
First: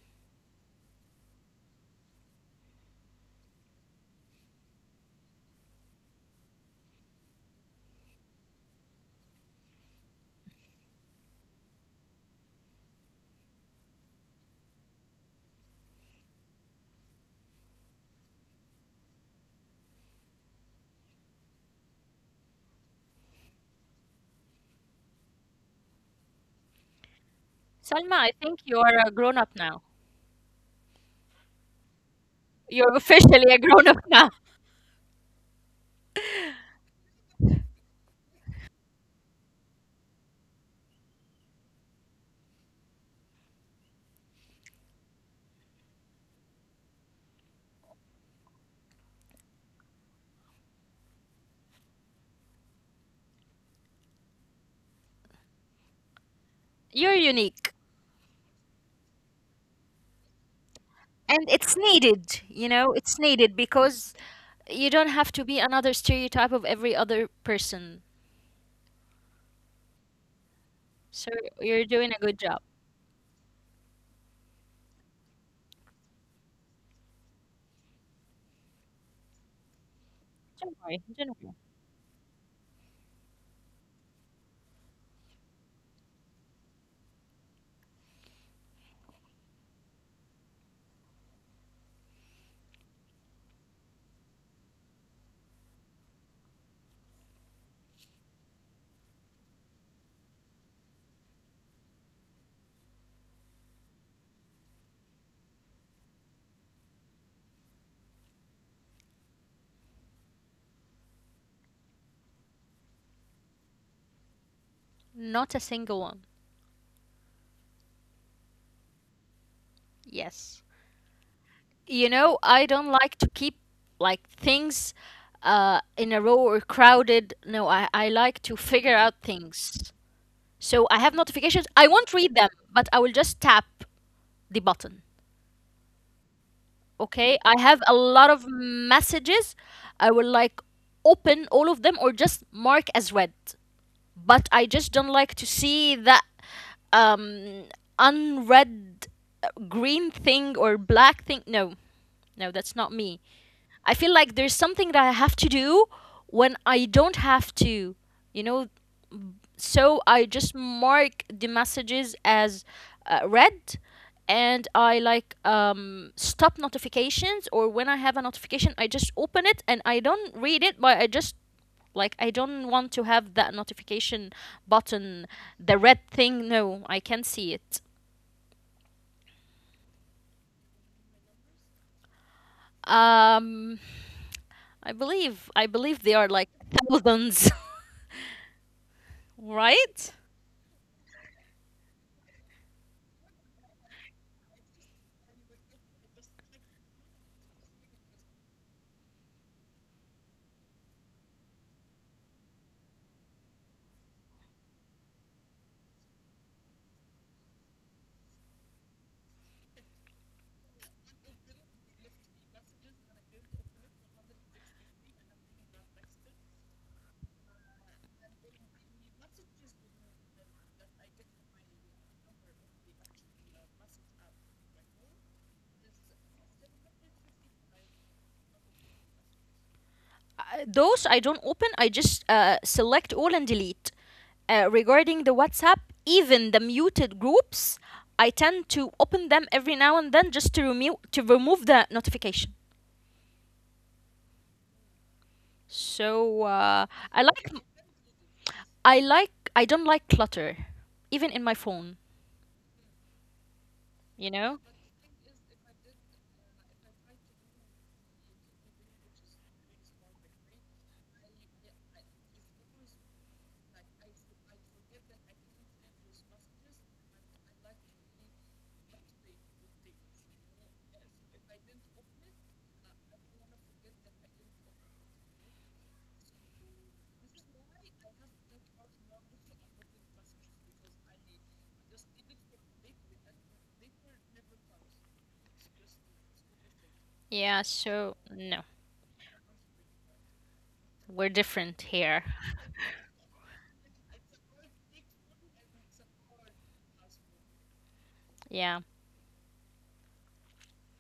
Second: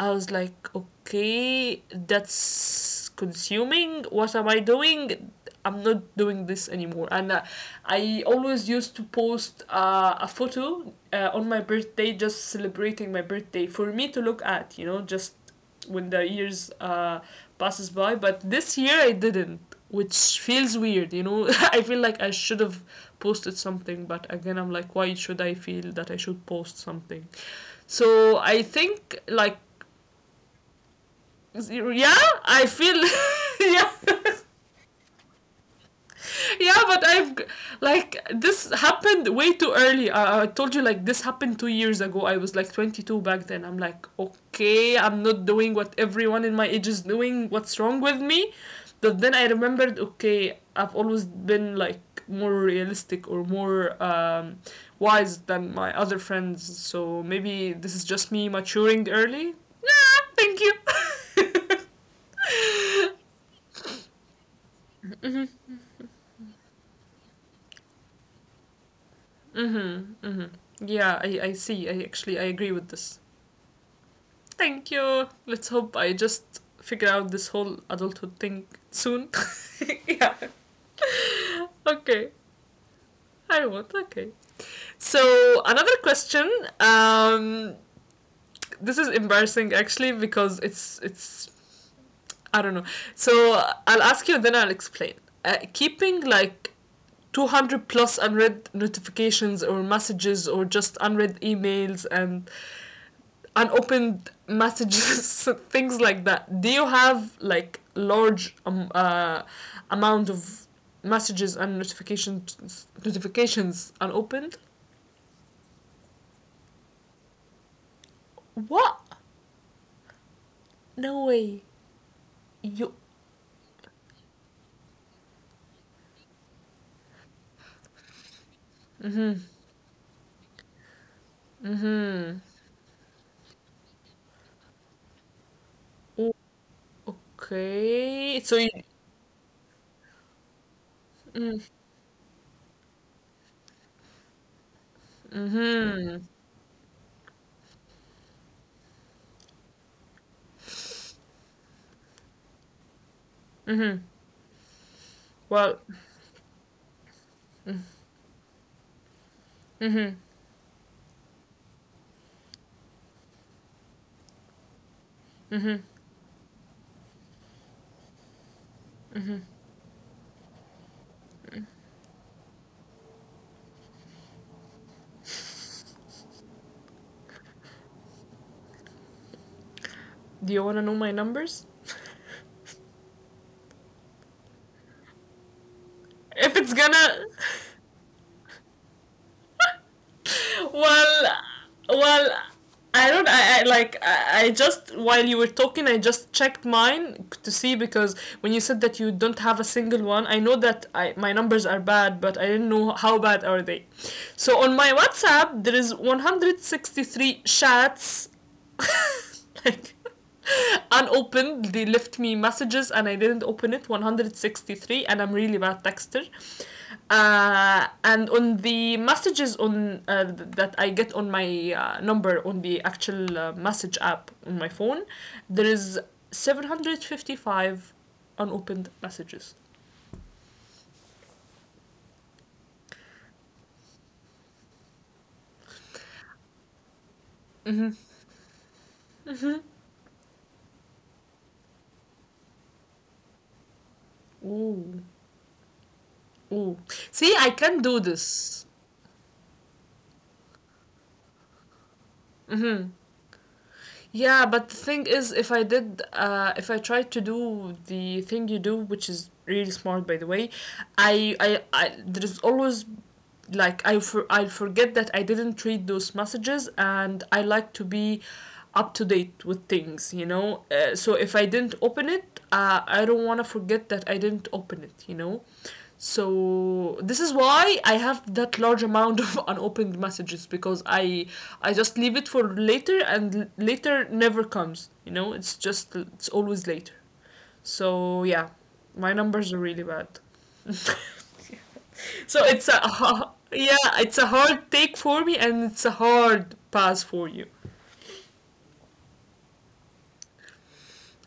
[SPEAKER 1] I was like, okay, that's consuming, what am I doing? I'm not doing this anymore. And I always used to post a photo on my birthday, just celebrating my birthday for me to look at, you know, just when the years passes by. But this year I didn't, which feels weird. You know, *laughs* I feel like I should have posted something, but again I'm like, why should I feel that I should post something?
[SPEAKER 2] Salma, I
[SPEAKER 1] So
[SPEAKER 2] think
[SPEAKER 1] I
[SPEAKER 2] you are a
[SPEAKER 1] think
[SPEAKER 2] grown up
[SPEAKER 1] like,
[SPEAKER 2] now.
[SPEAKER 1] yeah, I
[SPEAKER 2] You're officially a
[SPEAKER 1] feel, *laughs*
[SPEAKER 2] grown up *laughs* now.
[SPEAKER 1] yeah. *laughs* Yeah, but like this happened way too early. I told you like this happened 2 years ago. I was like 22 back then. I'm like, okay, I'm not doing what everyone in my age is doing. What's wrong with me? But then I remembered, okay, I've always been like more realistic or more wise than my other friends.
[SPEAKER 2] You're
[SPEAKER 1] So
[SPEAKER 2] unique.
[SPEAKER 1] maybe this is just me maturing early. Yeah, thank you.
[SPEAKER 2] And it's needed, you know, it's
[SPEAKER 1] *laughs*
[SPEAKER 2] needed because you don't have to be another stereotype of every other person.
[SPEAKER 1] Mm-hmm. Mm-hmm. Yeah,
[SPEAKER 2] So
[SPEAKER 1] I
[SPEAKER 2] you're
[SPEAKER 1] see. I
[SPEAKER 2] doing a good
[SPEAKER 1] actually I
[SPEAKER 2] job.
[SPEAKER 1] agree with this. Thank you. Let's hope I just figure out this whole adulthood thing soon. *laughs* Yeah.
[SPEAKER 2] Don't worry, don't worry.
[SPEAKER 1] Okay. I won't. Okay. So another question. Um, this is embarrassing actually because it's I don't know. So I'll ask you, then I'll explain. Keeping like 200 plus unread notifications or messages or just unread emails and unopened messages, *laughs* things like that. Do you have like large amount of messages and notifications unopened?
[SPEAKER 2] Not a single one.
[SPEAKER 1] What?
[SPEAKER 2] Yes.
[SPEAKER 1] No way.
[SPEAKER 2] You know, I don't
[SPEAKER 1] You
[SPEAKER 2] like to keep like things in a row or crowded. No, I like to figure out things. So I have notifications. I won't read them, but I will just tap the button.
[SPEAKER 1] oh,
[SPEAKER 2] Okay, I have a
[SPEAKER 1] okay?
[SPEAKER 2] lot
[SPEAKER 1] So
[SPEAKER 2] of
[SPEAKER 1] you.
[SPEAKER 2] messages. I will like
[SPEAKER 1] Mm,
[SPEAKER 2] open all of them or just mark as read. But I just don't like to see
[SPEAKER 1] mm-hmm.
[SPEAKER 2] that um unread uh, green thing or black thing. No, no, that's not me.
[SPEAKER 1] Mm-hmm.
[SPEAKER 2] I feel like there's something that I have to
[SPEAKER 1] Well.
[SPEAKER 2] do when I don't have to, you know.
[SPEAKER 1] Mm-hmm.
[SPEAKER 2] So I just mark the messages as read, and I like
[SPEAKER 1] Mm-hmm.
[SPEAKER 2] stop notifications or when I have a notification, I just open it and I don't read it, but I just like I don't want to have that notification button, the red thing. No, I can see it.
[SPEAKER 1] Do you wanna know my numbers?
[SPEAKER 2] Um, I believe they
[SPEAKER 1] If
[SPEAKER 2] are
[SPEAKER 1] it's
[SPEAKER 2] like
[SPEAKER 1] gonna. *laughs*
[SPEAKER 2] thousands, *laughs* right?
[SPEAKER 1] *laughs* Well, well, I don't. I like. I just while you were talking, I just checked mine to see, because when you said that you don't have a single one, I know that I my numbers are bad, but I didn't know how bad are they. So on my WhatsApp, there is 163 chats, *laughs* like unopened, they left me messages and I didn't open it. 163, and I'm really bad texter. And on the messages on that I get on my number on the actual message app on my phone, there is 755 unopened messages.
[SPEAKER 2] Those I don't open, I just select all and delete. Regarding the WhatsApp, even the muted groups, I tend to open them every now and then just to remove the notification.
[SPEAKER 1] Ooh,
[SPEAKER 2] So
[SPEAKER 1] ooh, see,
[SPEAKER 2] I
[SPEAKER 1] I
[SPEAKER 2] like
[SPEAKER 1] can do this.
[SPEAKER 2] I like I don't like clutter, even in my phone.
[SPEAKER 1] Yeah,
[SPEAKER 2] You
[SPEAKER 1] but the
[SPEAKER 2] know?
[SPEAKER 1] thing is, if I did, if I tried to do the thing you do, which is really smart, by the way, I, there's always like, I forget that I didn't read those messages, and I like to be up to date with things, you know. So if I didn't open it, I don't want to forget that I didn't open it, you know. So this is why I have that large amount of *laughs* unopened messages, because I just leave it for later and later never comes. You know, it's just, it's always later.
[SPEAKER 2] Yeah.
[SPEAKER 1] So
[SPEAKER 2] So
[SPEAKER 1] yeah,
[SPEAKER 2] no,
[SPEAKER 1] my numbers are really bad. *laughs* So
[SPEAKER 2] we're different here.
[SPEAKER 1] it's a *laughs*
[SPEAKER 2] *laughs*
[SPEAKER 1] yeah, it's a hard take for me and it's a hard pass for you.
[SPEAKER 2] Yeah.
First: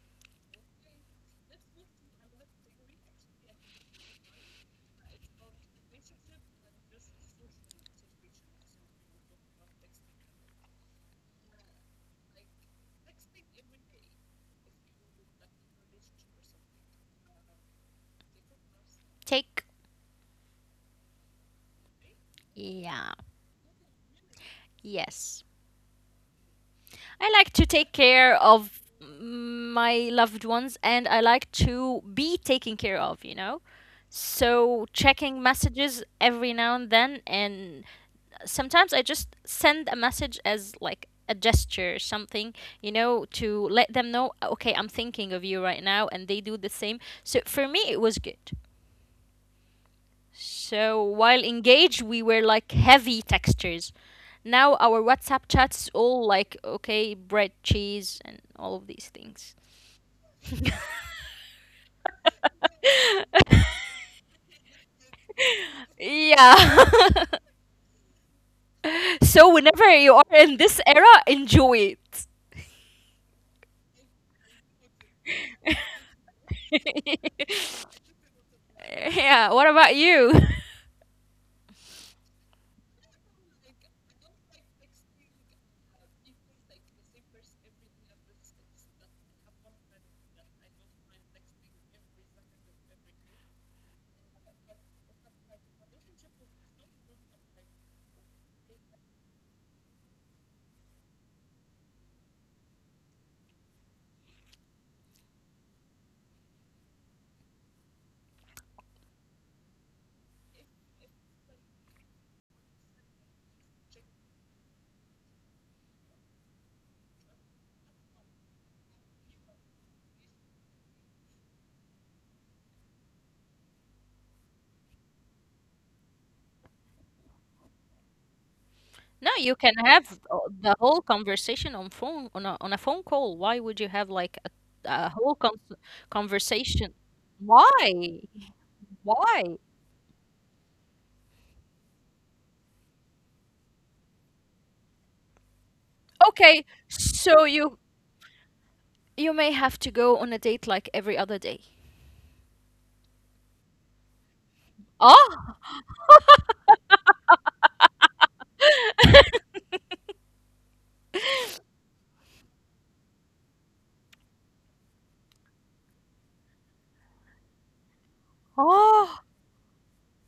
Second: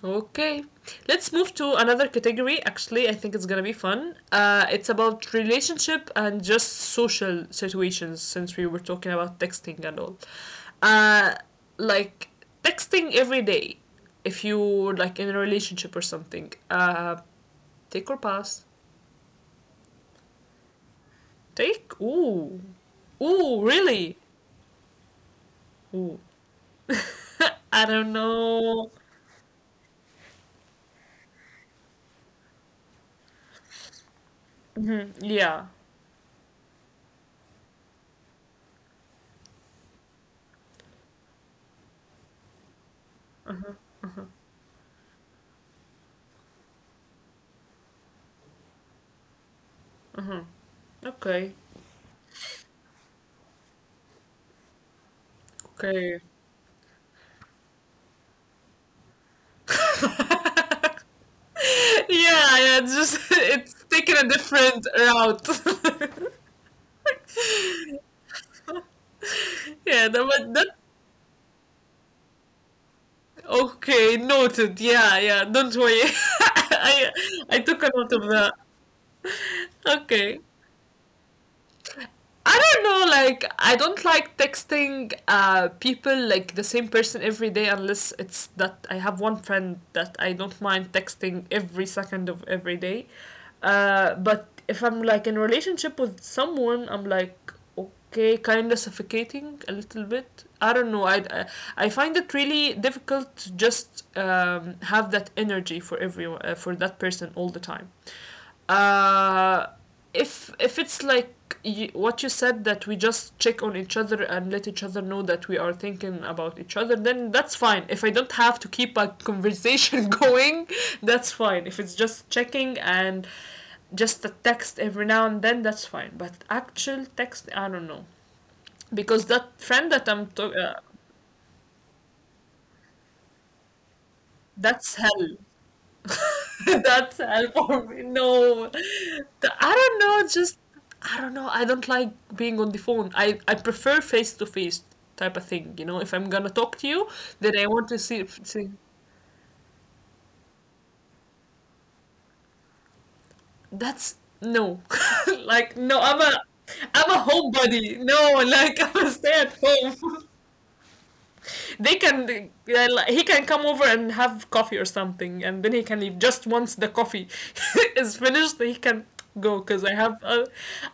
[SPEAKER 1] Okay, let's move to another category. Actually, I think it's gonna be fun. It's about relationship and just social situations since we were talking about texting and all. Uh, like texting every day if you're like in a relationship or something. Take or pass?
[SPEAKER 2] Take.
[SPEAKER 1] Take? Ooh.
[SPEAKER 2] Yeah.
[SPEAKER 1] Ooh, really?
[SPEAKER 2] Yes.
[SPEAKER 1] Ooh.
[SPEAKER 2] I like to
[SPEAKER 1] *laughs* I
[SPEAKER 2] take
[SPEAKER 1] don't
[SPEAKER 2] care of
[SPEAKER 1] know.
[SPEAKER 2] my loved ones and I like to be taken care of, you know? So
[SPEAKER 1] Mhm,
[SPEAKER 2] checking
[SPEAKER 1] yeah.
[SPEAKER 2] messages every now and then, and sometimes I just send a message as like a gesture or something, you know, to let them know, okay, I'm thinking of you right now, and they do the same. So for me it was good. So while
[SPEAKER 1] Okay.
[SPEAKER 2] engaged we were like heavy textures, now our WhatsApp chats
[SPEAKER 1] Okay.
[SPEAKER 2] all like okay, bread, cheese, and all of these things.
[SPEAKER 1] *laughs* Yeah, yeah, it's just *laughs* it's
[SPEAKER 2] *laughs*
[SPEAKER 1] taking a different route. *laughs*
[SPEAKER 2] Yeah. *laughs* So whenever
[SPEAKER 1] Yeah,
[SPEAKER 2] you
[SPEAKER 1] that,
[SPEAKER 2] are
[SPEAKER 1] was
[SPEAKER 2] in
[SPEAKER 1] that
[SPEAKER 2] this era, enjoy
[SPEAKER 1] okay, noted. Yeah, yeah, don't worry. *laughs* I
[SPEAKER 2] it.
[SPEAKER 1] I took a
[SPEAKER 2] *laughs*
[SPEAKER 1] note of that.
[SPEAKER 2] Yeah. What about you? *laughs*
[SPEAKER 1] Okay. I don't know, like I don't like texting people like the same person every day unless it's that I have one friend that I don't mind texting every second of every day. Uh, but if I'm like in a relationship with someone, I'm like, okay, kind of suffocating a little bit. I don't know, I find it really difficult to just have that energy for everyone for that person all the time. uh if it's like you, what you said that we just check on each other and let each other know that we are thinking about each other, then that's fine if I don't have to keep a conversation *laughs* going. That's fine if it's just checking and just a text every now and then, that's fine, but actual text, I don't know,
[SPEAKER 2] No,
[SPEAKER 1] because
[SPEAKER 2] you
[SPEAKER 1] that
[SPEAKER 2] can
[SPEAKER 1] friend
[SPEAKER 2] have
[SPEAKER 1] that I'm talking,
[SPEAKER 2] the whole conversation on phone on on a phone call. Why would you have like
[SPEAKER 1] that's
[SPEAKER 2] a whole
[SPEAKER 1] hell.
[SPEAKER 2] con
[SPEAKER 1] *laughs*
[SPEAKER 2] conversation?
[SPEAKER 1] That's hell for me,
[SPEAKER 2] Why?
[SPEAKER 1] no.
[SPEAKER 2] Why?
[SPEAKER 1] The- I don't know, just I don't know, I don't like being on the phone, I prefer face to face type of thing, you know? If I'm gonna
[SPEAKER 2] Okay,
[SPEAKER 1] talk to you,
[SPEAKER 2] so
[SPEAKER 1] then I
[SPEAKER 2] you.
[SPEAKER 1] want to see
[SPEAKER 2] You may have to go on a date like every other day.
[SPEAKER 1] that's no. *laughs* Like, no,
[SPEAKER 2] Oh,
[SPEAKER 1] I'm a homebody. No, like, I'm a stay at home. *laughs* They can, yeah, like, he can come over and have coffee or something and then he can leave just once the coffee *laughs* is finished, he can go because
[SPEAKER 2] oh.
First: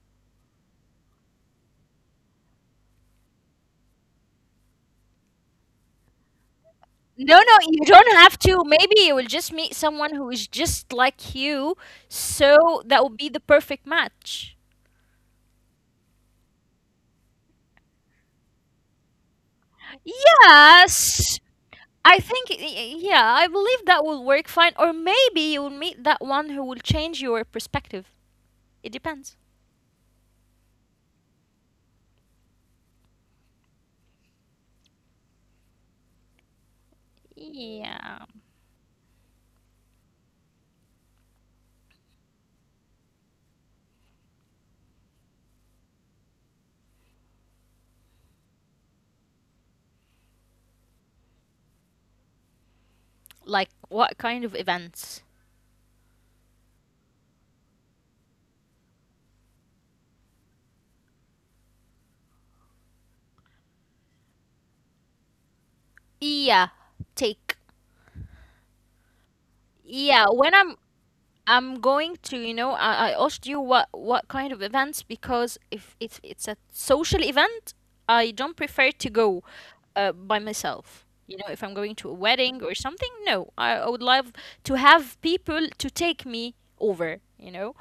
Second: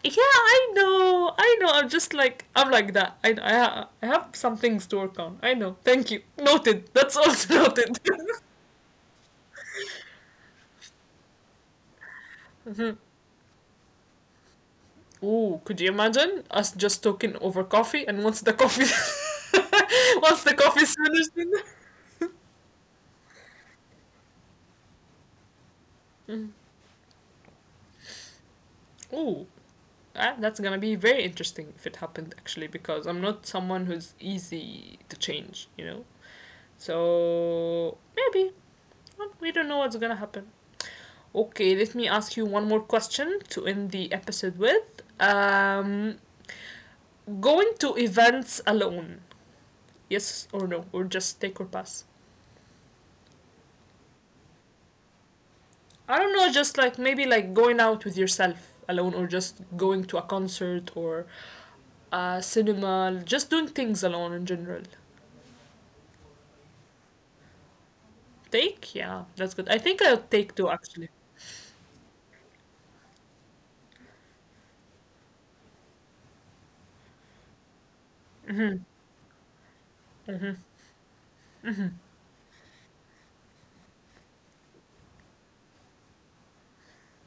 [SPEAKER 1] yeah, I know, I'm just like, I'm like that. I have some things to work on, I know, thank you, noted, that's
[SPEAKER 2] No, no,
[SPEAKER 1] also *laughs*
[SPEAKER 2] you
[SPEAKER 1] noted.
[SPEAKER 2] don't
[SPEAKER 1] *laughs*
[SPEAKER 2] have to. Maybe you will just meet someone who is just like you, so that would
[SPEAKER 1] Mhm.
[SPEAKER 2] be the perfect match.
[SPEAKER 1] Ooh, could you imagine us just talking over coffee, and once the coffee *laughs* once the coffee is
[SPEAKER 2] Yes,
[SPEAKER 1] finished.
[SPEAKER 2] I think, yeah, I believe that will work fine. Or maybe you'll meet that one who will change your perspective. It depends.
[SPEAKER 1] *laughs* Ooh, ah, that's gonna be very interesting if it happened actually, because I'm not someone who's easy to change, you know? So
[SPEAKER 2] Yeah.
[SPEAKER 1] maybe. Well, we don't know what's gonna happen. Okay, let me ask you one more question to end the episode with. Going to events alone, yes or no, or just take or pass?
[SPEAKER 2] Like what kind of events?
[SPEAKER 1] I don't know, just like maybe like going out with yourself alone, or just going to a concert or a cinema, just doing things alone in general.
[SPEAKER 2] Yeah, take.
[SPEAKER 1] Take? Yeah, that's
[SPEAKER 2] Yeah,
[SPEAKER 1] good. I
[SPEAKER 2] when
[SPEAKER 1] think I'll take two actually.
[SPEAKER 2] I'm going to, you know, I asked you what kind of events, because if it's a social event, I don't prefer to go by myself.
[SPEAKER 1] Hmm.
[SPEAKER 2] You know, if I'm going to a wedding or something, no, I would love to have people to take me over. You know,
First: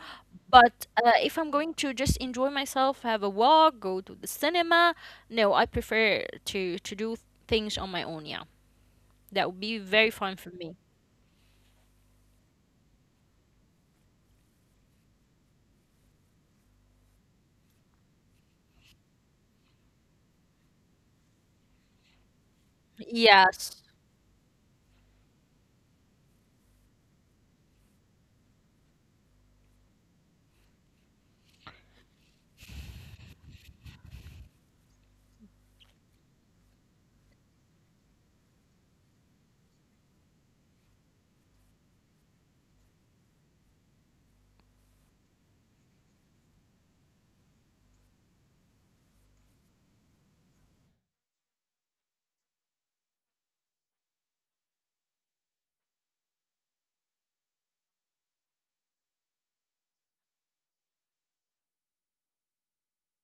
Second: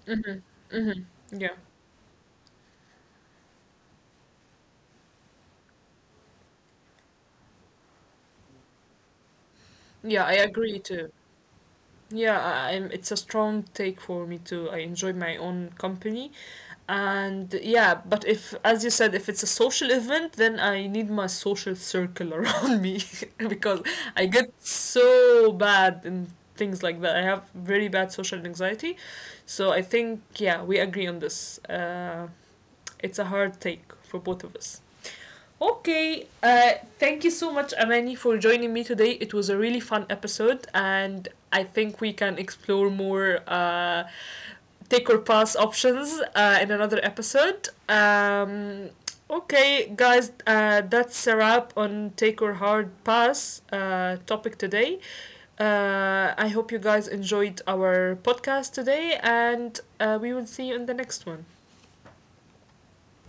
[SPEAKER 2] but
[SPEAKER 1] Hmm.
[SPEAKER 2] if I'm
[SPEAKER 1] Yeah.
[SPEAKER 2] going to just enjoy myself, have a walk, go to the cinema, no, I prefer to do things on my own. Yeah, that would be very
[SPEAKER 1] Yeah, I
[SPEAKER 2] fun for
[SPEAKER 1] agree
[SPEAKER 2] me.
[SPEAKER 1] too. Yeah, I'm, it's a strong take for me too. I enjoy my own company. And yeah, but if, as you said, if it's a social event, then I need my social circle *laughs* around me *laughs* because
[SPEAKER 2] Yes.
[SPEAKER 1] I get so bad in things like that. I have very bad social anxiety. So I think, yeah, we agree on this. It's a hard take for both of us. Okay, thank you so much, Amani, for joining me today. It was a really fun episode, and I think we can explore more take or pass options in another episode. Okay, guys, that's a wrap on take or hard pass topic today. I hope you guys enjoyed our podcast today, and we will see you in the next one.